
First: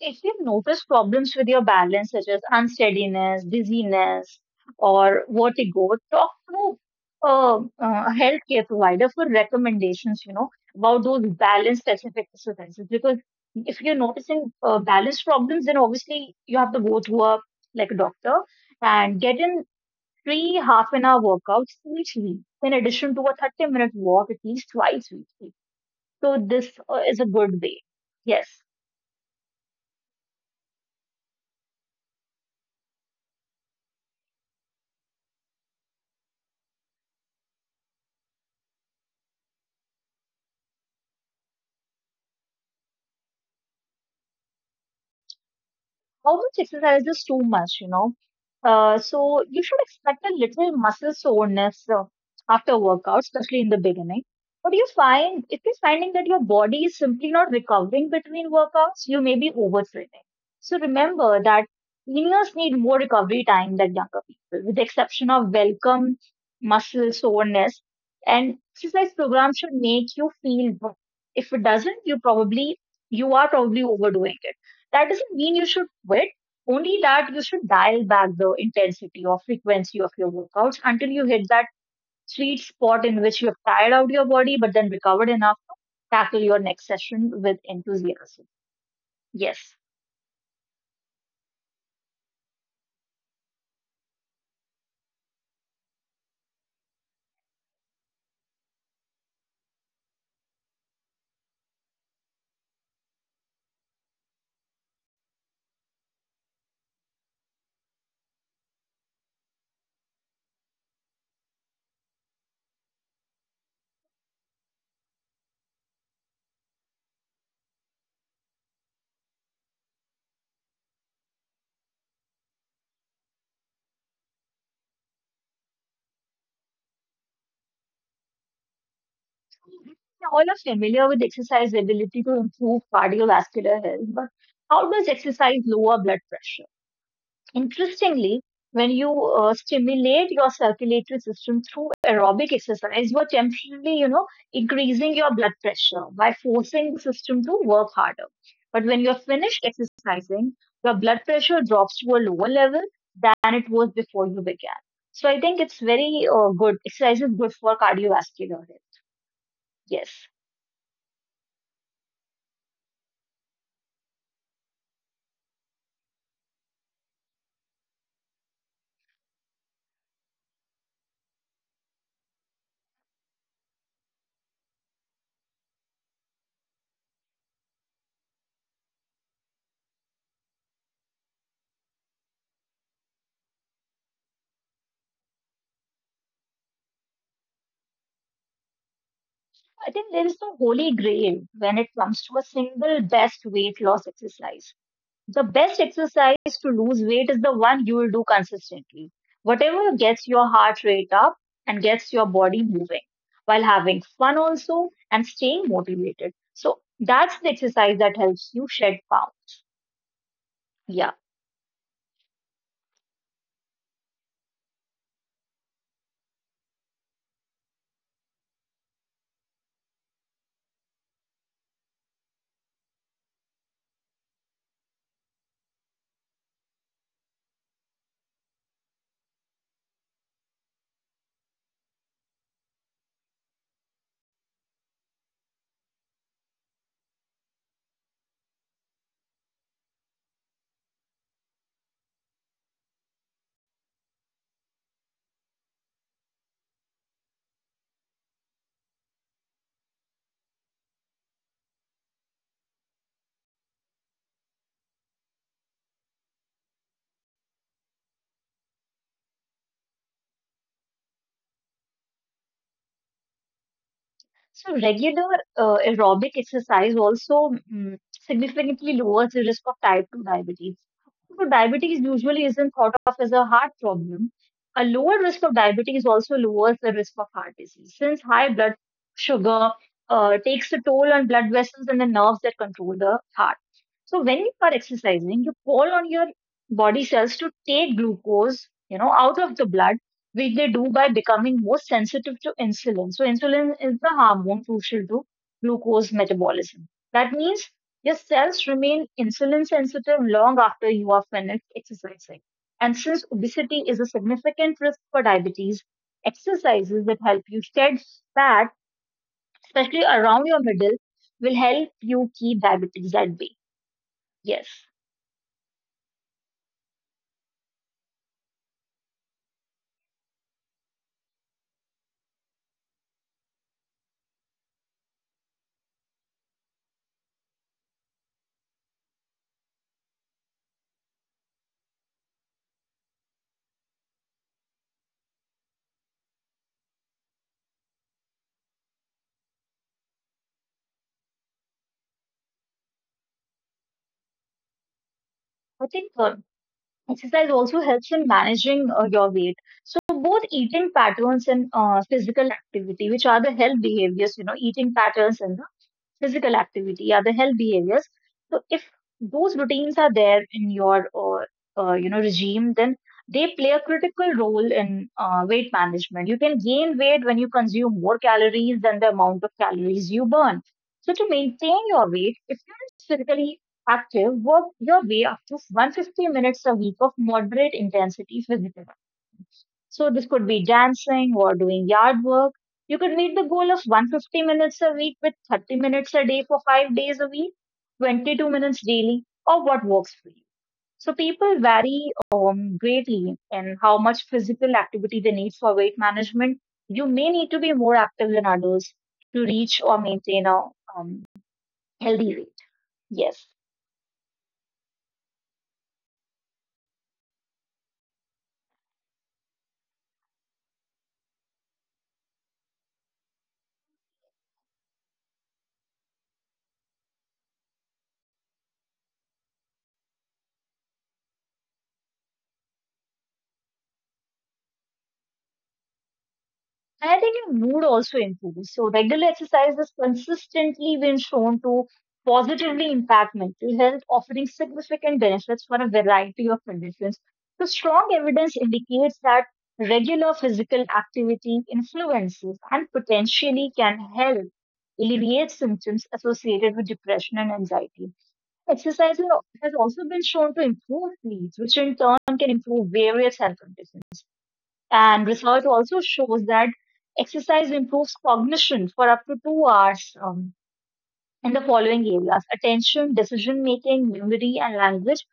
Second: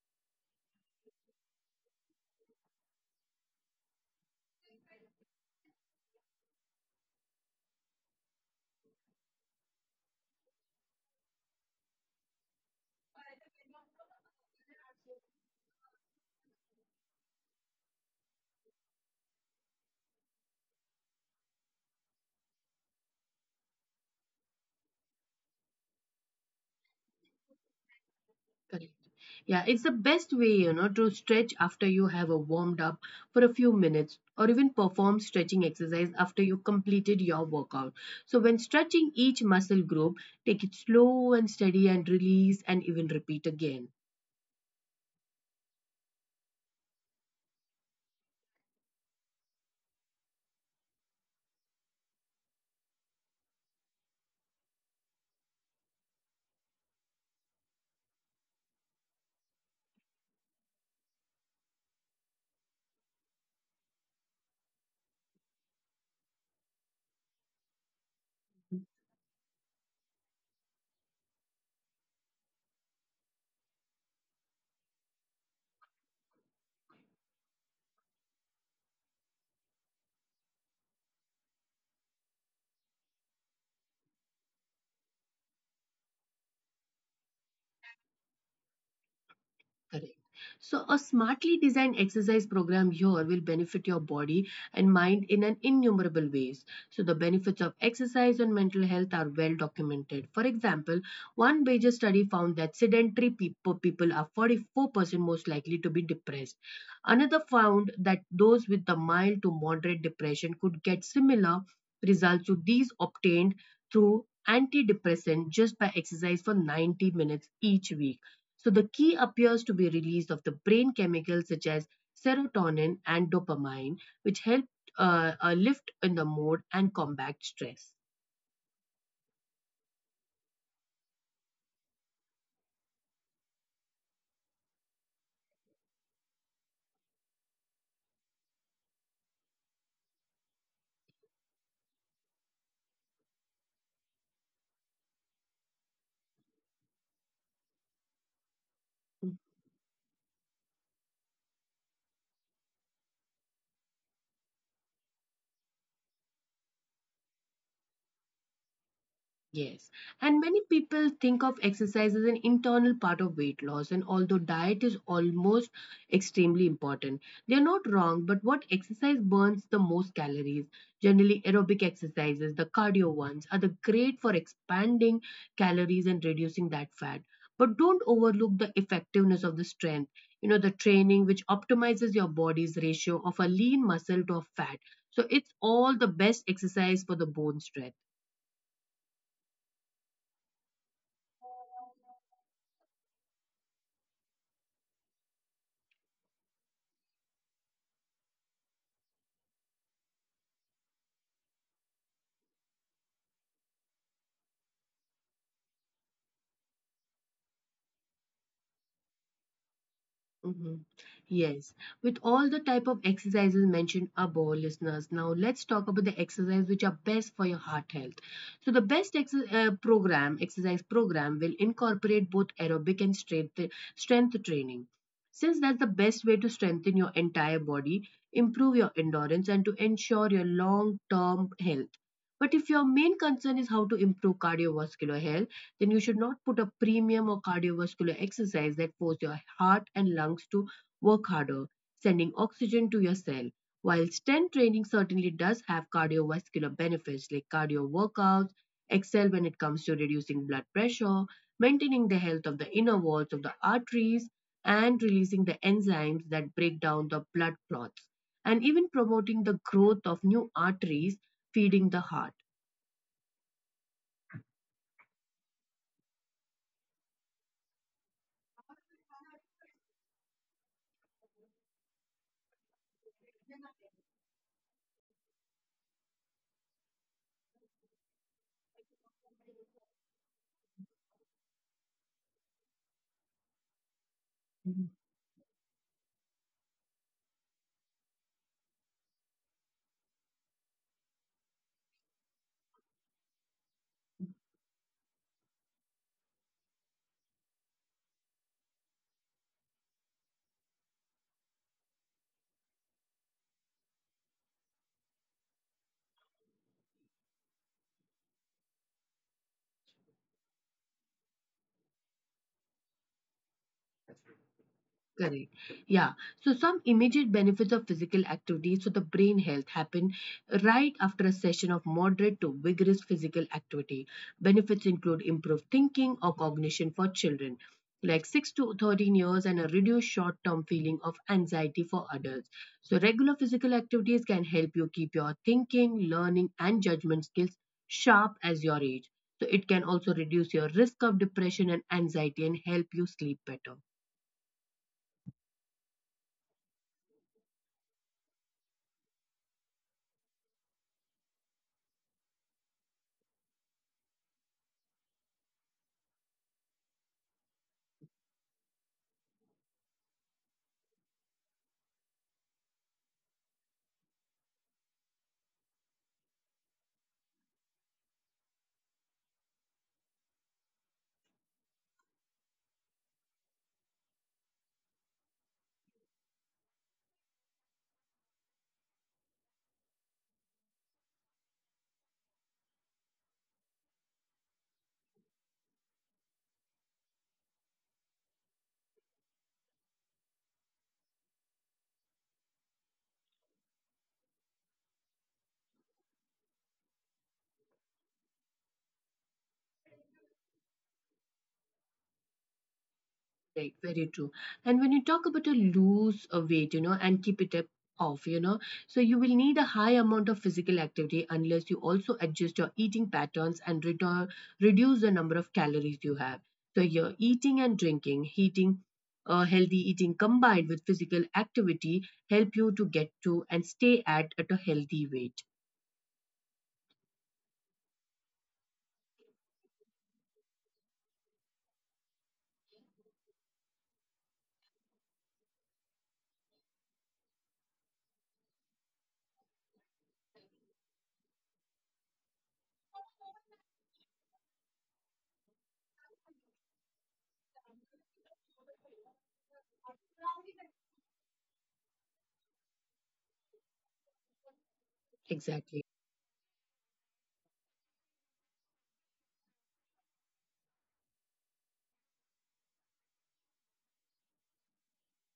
B: If you notice problems with your balance, such as unsteadiness, dizziness, or vertigo, talk to a healthcare provider for recommendations, you know, about those balance specific exercises. Because if you're noticing balance problems, then obviously you have to go to a like a doctor and get in three half an hour workouts each week, in addition to a 30-minute walk at least twice weekly. So, this is a good way. Yes.
A: Correct. Yeah, it's the best way, you know, to stretch after you have a warmed up for a few minutes, or even perform stretching exercise after you completed your workout. So when stretching each muscle group, take it slow and steady and release, and even repeat again.
B: How much exercise is too much, you know? So you should expect a little muscle soreness after workout, especially in the beginning. If you're finding that your body is simply not recovering between workouts, you may be overtraining. So remember that seniors need more recovery time than younger people, with the exception of welcome muscle soreness. And exercise program should make you feel good. If it doesn't, you are probably overdoing it. That doesn't mean you should quit, only that you should dial back the intensity or frequency of your workouts until you hit that sweet spot in which you have tired out your body but then recovered enough to tackle your next session with enthusiasm. Yes.
A: Correct. So, a smartly designed exercise program here will benefit your body and mind in an innumerable ways. So, the benefits of exercise on mental health are well documented. For example, one major study found that sedentary people, people are 44% most likely to be depressed. Another found that those with the mild to moderate depression could get similar results to these obtained through antidepressant just by exercise for 90 minutes each week. So the key appears to be release of the brain chemicals such as serotonin and dopamine, which help lift in the mood and combat stress.
B: We all are familiar with exercise ability to improve cardiovascular health, but how does exercise lower blood pressure? Interestingly, when you stimulate your circulatory system through aerobic exercise, you're temporarily, you know, increasing your blood pressure by forcing the system to work harder. But when you're finished exercising, your blood pressure drops to a lower level than it was before you began. So I think it's very good. Exercise is good for cardiovascular health.
A: Yes, and
B: Yes.
A: many people think of exercise as an internal part of weight loss, and although diet is almost extremely important, they're not wrong. But what exercise burns the most calories? Generally, aerobic exercises, the cardio ones, are the great for expanding calories and reducing that fat. But don't overlook the effectiveness of the strength, you know, the training which optimizes your body's ratio of a lean muscle to a fat. So it's all the best exercise for the bone strength.
B: I think there is no holy grail when it comes to a single best weight loss exercise. The best exercise to lose weight is the one you will do consistently. Whatever gets your heart rate up and gets your body moving while having fun also and staying motivated. So that's the exercise that helps you shed pounds.
A: Mhm.
B: Yeah.
A: Yes, with all the type of exercises mentioned above, listeners, now let's talk about the exercise which are best for your heart health. So the best exercise program, will incorporate both aerobic and strength training. Since that's the best way to strengthen your entire body, improve your endurance, and to ensure your long-term health. But if your main concern is how to improve cardiovascular health, then you should not put a premium on cardiovascular exercise that force your heart and lungs to work harder, sending oxygen to your cell. While strength training certainly does have cardiovascular benefits like cardio workouts, excel when it comes to reducing blood pressure, maintaining the health of the inner walls of the arteries, and releasing the enzymes that break down the blood clots, and even promoting the growth of new arteries feeding the heart.
B: So regular aerobic exercise also significantly lowers the risk of type 2 diabetes. So diabetes usually isn't thought of as a heart problem. A lower risk of diabetes also lowers the risk of heart disease, since high blood sugar takes a toll on blood vessels and the nerves that control the heart. So when you are exercising, you call on your body cells to take glucose, you know, out of the blood, which they do by becoming more sensitive to insulin. So insulin is the hormone crucial to glucose metabolism. That means your cells remain insulin sensitive long after you are finished exercising. And since obesity is a significant risk for diabetes, exercises that help you shed fat, especially around your middle, will help you keep diabetes at bay. Yes.
A: Correct. Yeah. So some immediate benefits of physical activity. So the brain health happen right after a session of moderate to vigorous physical activity. Benefits include improved thinking or cognition for children, like 6 to 13 years, and a reduced short-term feeling of anxiety for adults. So regular physical activities can help you keep your thinking, learning, and judgment skills sharp as your age. So it can also reduce your risk of depression and anxiety and help you sleep better.
B: I think exercise also helps in managing your weight. So both eating patterns and physical activity, which are the health behaviors, you know, eating patterns and the physical activity, other health behaviors. So if those routines are there in your regime, then they play a critical role in weight management. You can gain weight when you consume more calories than the amount of calories you burn. So to maintain your weight, if you're physically active, work your way up to 150 minutes a week of moderate intensity physical, so this could be dancing or doing yard work. You could meet the goal of 150 minutes a week with 30 minutes a day for 5 days a week, 22 minutes daily, or what works for you. So people vary greatly in how much physical activity they need for weight management. You may need to be more active than others to reach or maintain a um, healthy weight. Yes.
A: Right, very true. And when you talk about a lose a weight, and keep it up off, so you will need a high amount of physical activity unless you also adjust your eating patterns and reduce the number of calories you have. So your eating and drinking, heating, healthy eating combined with physical activity help you to get to and stay at a healthy weight.
B: And I think your mood also improves. So regular exercise has consistently been shown to positively impact mental health, offering significant benefits for a variety of conditions. So strong evidence indicates that regular physical activity influences and potentially can help alleviate symptoms associated with depression and anxiety. Exercise has also been shown to improve sleep, which in turn can improve various health conditions. And research
A: Exactly.
B: also shows that exercise improves cognition for up to 2 hours in the following areas: attention, decision making, memory, and language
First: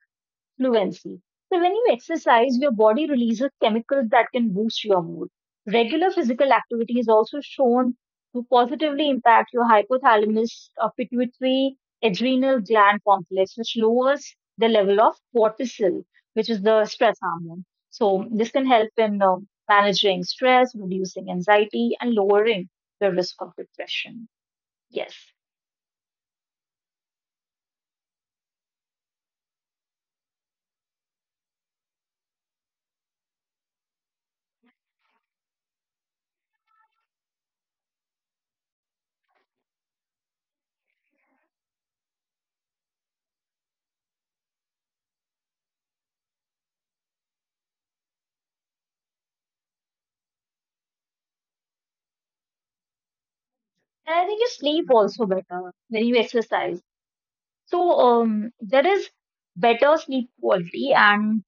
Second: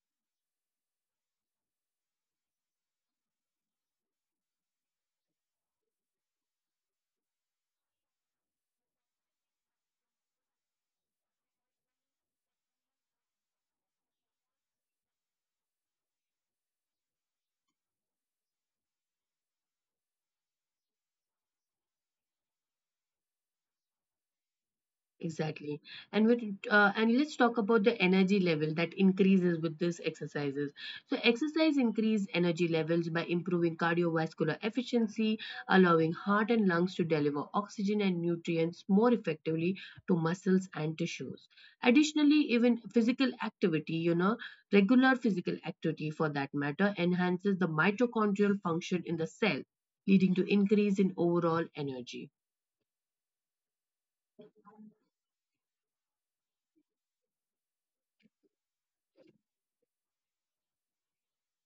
B: fluency. So when you exercise, your body releases chemicals that can boost your mood. Regular physical activity is also shown to positively impact your hypothalamus, pituitary, adrenal gland complex, which lowers the level of cortisol, which is the stress hormone. So this can help in managing stress, reducing anxiety, and lowering the risk of depression. Yes.
A: Exactly. And with and let's talk about the energy level that increases with these exercises. So exercise increase energy levels by improving cardiovascular efficiency, allowing heart and lungs to deliver oxygen and nutrients more effectively to muscles and tissues. Additionally, even physical activity, regular physical activity for that matter enhances the mitochondrial function in the cell, leading to increase in overall energy.
B: And I think you sleep also better when you exercise. So there is better sleep quality and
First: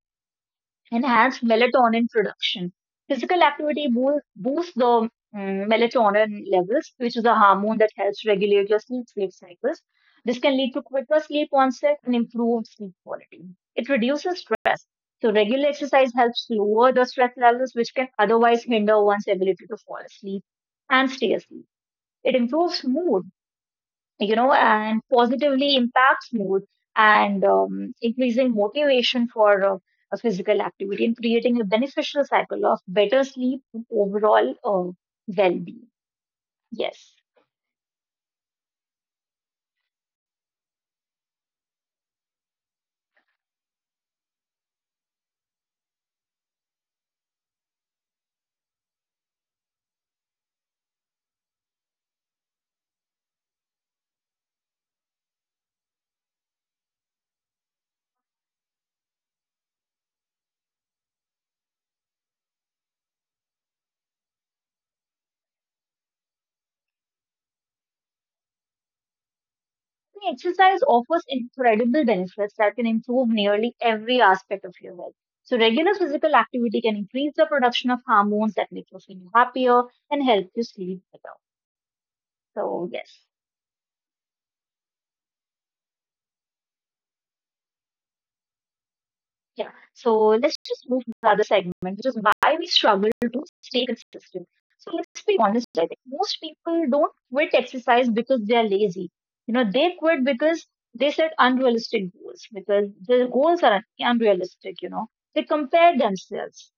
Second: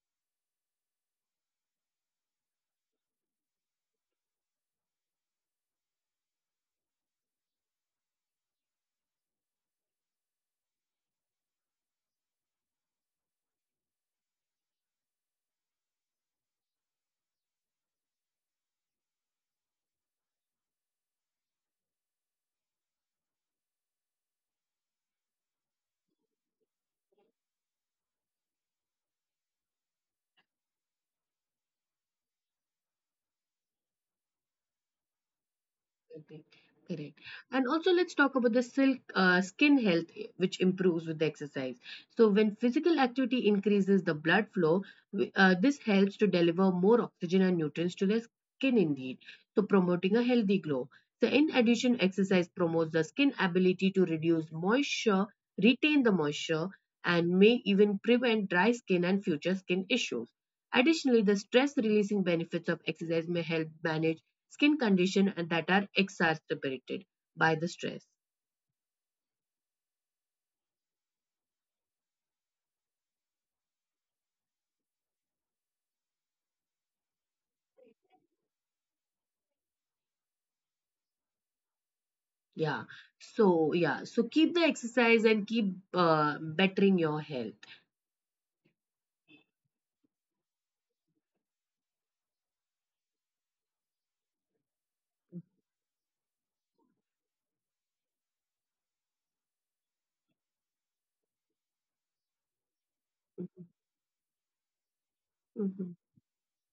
B: enhanced melatonin production. Physical activity boosts the melatonin levels, which is a hormone that helps regulate your sleep cycles. This can lead to quicker sleep onset and improved sleep quality. It reduces stress. So regular exercise helps lower the stress levels, which can otherwise hinder one's ability to fall asleep and stay asleep. It improves mood, you know, and positively impacts mood and increasing motivation for a physical activity, and creating a beneficial cycle of better sleep and overall well-being.
A: Correct.
B: Yes.
A: Correct. And also, let's talk about the skin health, which improves with the exercise. So, when physical activity increases the blood flow, this helps to deliver more oxygen and nutrients to the skin, indeed. So, promoting a healthy glow. So, in addition, exercise promotes the skin ability to reduce moisture, retain the moisture, and may even prevent dry skin and future skin issues. Additionally, the stress releasing benefits of exercise may help manage skin condition and that are exacerbated by the stress.
B: The exercise offers incredible benefits that can improve nearly every aspect of your health. So regular physical activity can increase the production of hormones that make you feel happier and help you sleep better.
A: Yeah,
B: So yes.
A: so yeah, so keep the exercise and keep bettering your health.
B: Yeah. So let's just move to the other segment, which is why we struggle to stay consistent. So let's be honest, I think most people don't quit exercise because they are lazy. They quit because they set unrealistic goals, because their goals
A: Mhm.
B: are unrealistic, you know. They compare
A: Mhm.
B: themselves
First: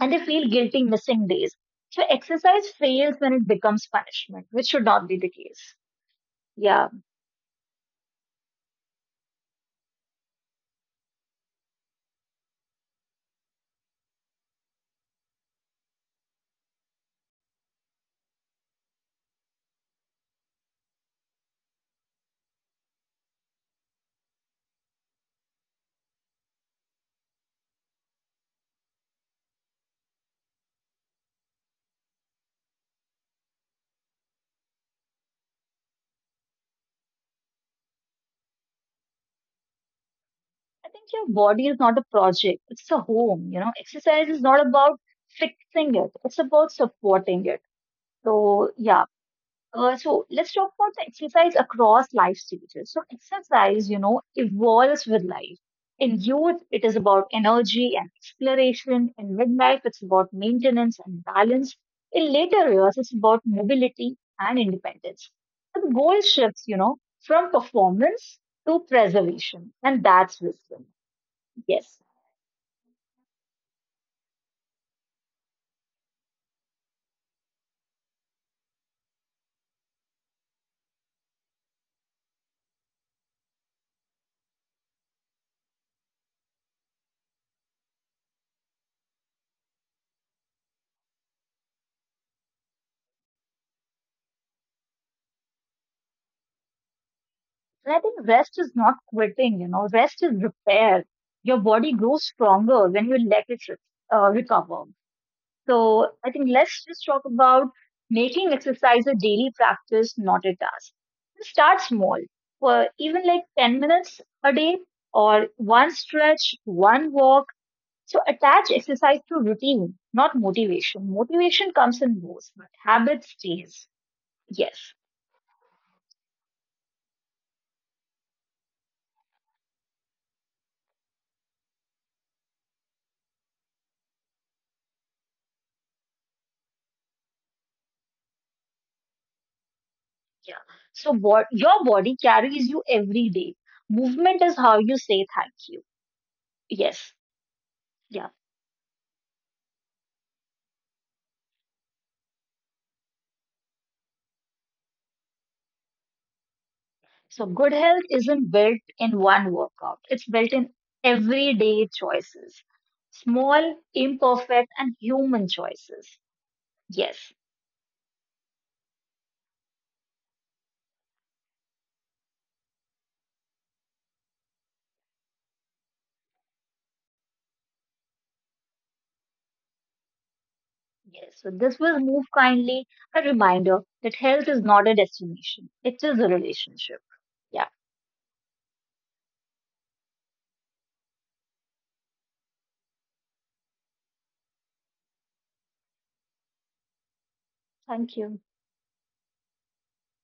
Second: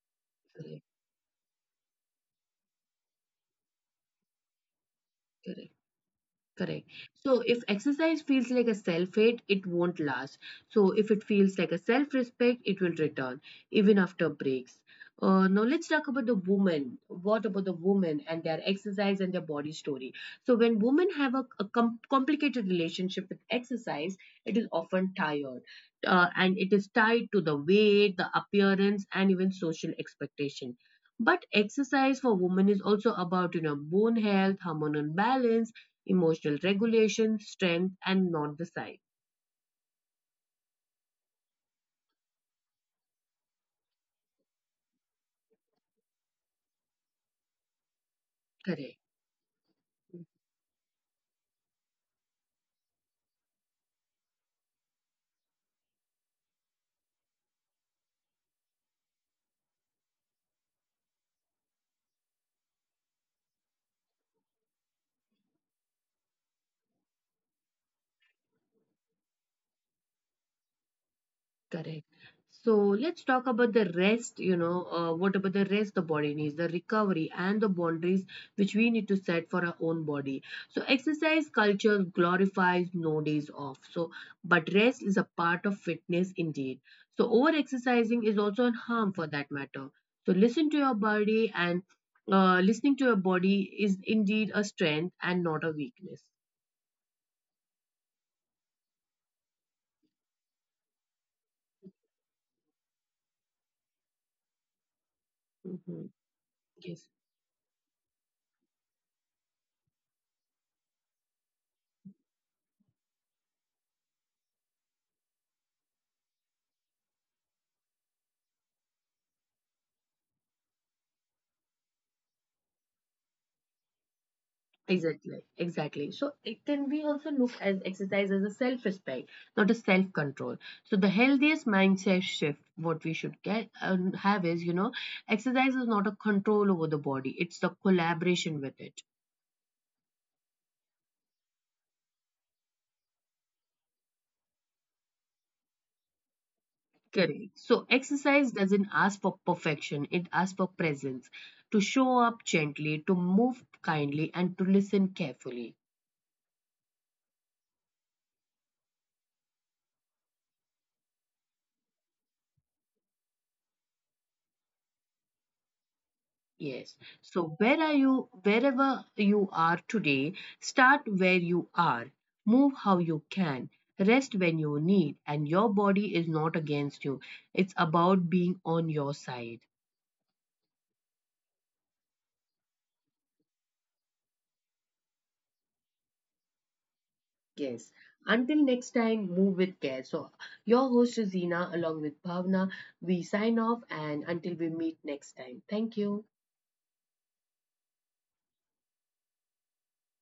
B: and they feel guilty
A: Correct.
B: missing days. So exercise fails when it becomes punishment, which should not be the case.
A: Correct.
B: Yeah.
A: Correct. So if exercise feels like a self hate, it won't last. So if it feels like a self respect, it will return even after breaks. Now let's talk about the woman. What about the woman and their exercise and their body story? So when women have a complicated relationship with exercise, it is often tired, and it is tied to the weight, the appearance, and even social expectation. But exercise for women is also about bone health, hormonal balance, emotional regulation, strength, and not the size.
B: I think your body is not a project, it's a home. You know, exercise is not about fixing it, it's about supporting it. So,
A: Correct,
B: yeah. So let's talk about the exercise across life stages. So exercise, you know, evolves with life. In youth, it is about energy and exploration. In midlife, it's about maintenance and balance. In later years, it's about mobility and independence. So the goal shifts, you know, from performance to preservation, and that's wisdom. Yes.
A: correct. So let's talk about the rest, what about the rest the body needs, the recovery and the boundaries which we need to set for our own body. So exercise culture glorifies no days off. So, but rest is a part of fitness indeed. So over exercising is also a harm for that matter. So listen to your body and listening to your body is indeed a strength and not a weakness.
B: And I think rest is not quitting, you know, rest is repair. Your body grows stronger when you let it recover. So
A: Mhm.
B: I think let's just talk
A: Yes.
B: about making exercise a daily practice, not a task. Start small, for even like 10 minutes a day or one stretch, one walk. So attach exercise to routine, not motivation. Motivation comes and goes, but habit stays. Yes.
A: Exactly, exactly. So it can be also looked as exercise as a self-respect, not a self-control. So the healthiest mindset shift, what we should get have is, exercise is not a control over the body; it's the collaboration with it.
B: Yeah. So your body carries you every day. Movement is how you say thank you. Yes.
A: Correct. So
B: Yeah.
A: exercise doesn't ask for perfection; it asks for presence, to show up gently, to move kindly, and to listen carefully.
B: So good health isn't built in one workout. It's built in everyday choices. Small, imperfect, and human choices.
A: Yes.
B: Yes.
A: So where are you, wherever you are today, start where you are. Move how you can. Rest when you need. And your body is not against you. It's about being on your side.
B: Yes. So this will move kindly. A reminder that health is not a destination. It is a relationship. Yeah.
A: Yes. Until next time, move with care. So your host is Zina along with Bhavna. We sign off and until we meet next time. Thank you.
B: Thank you.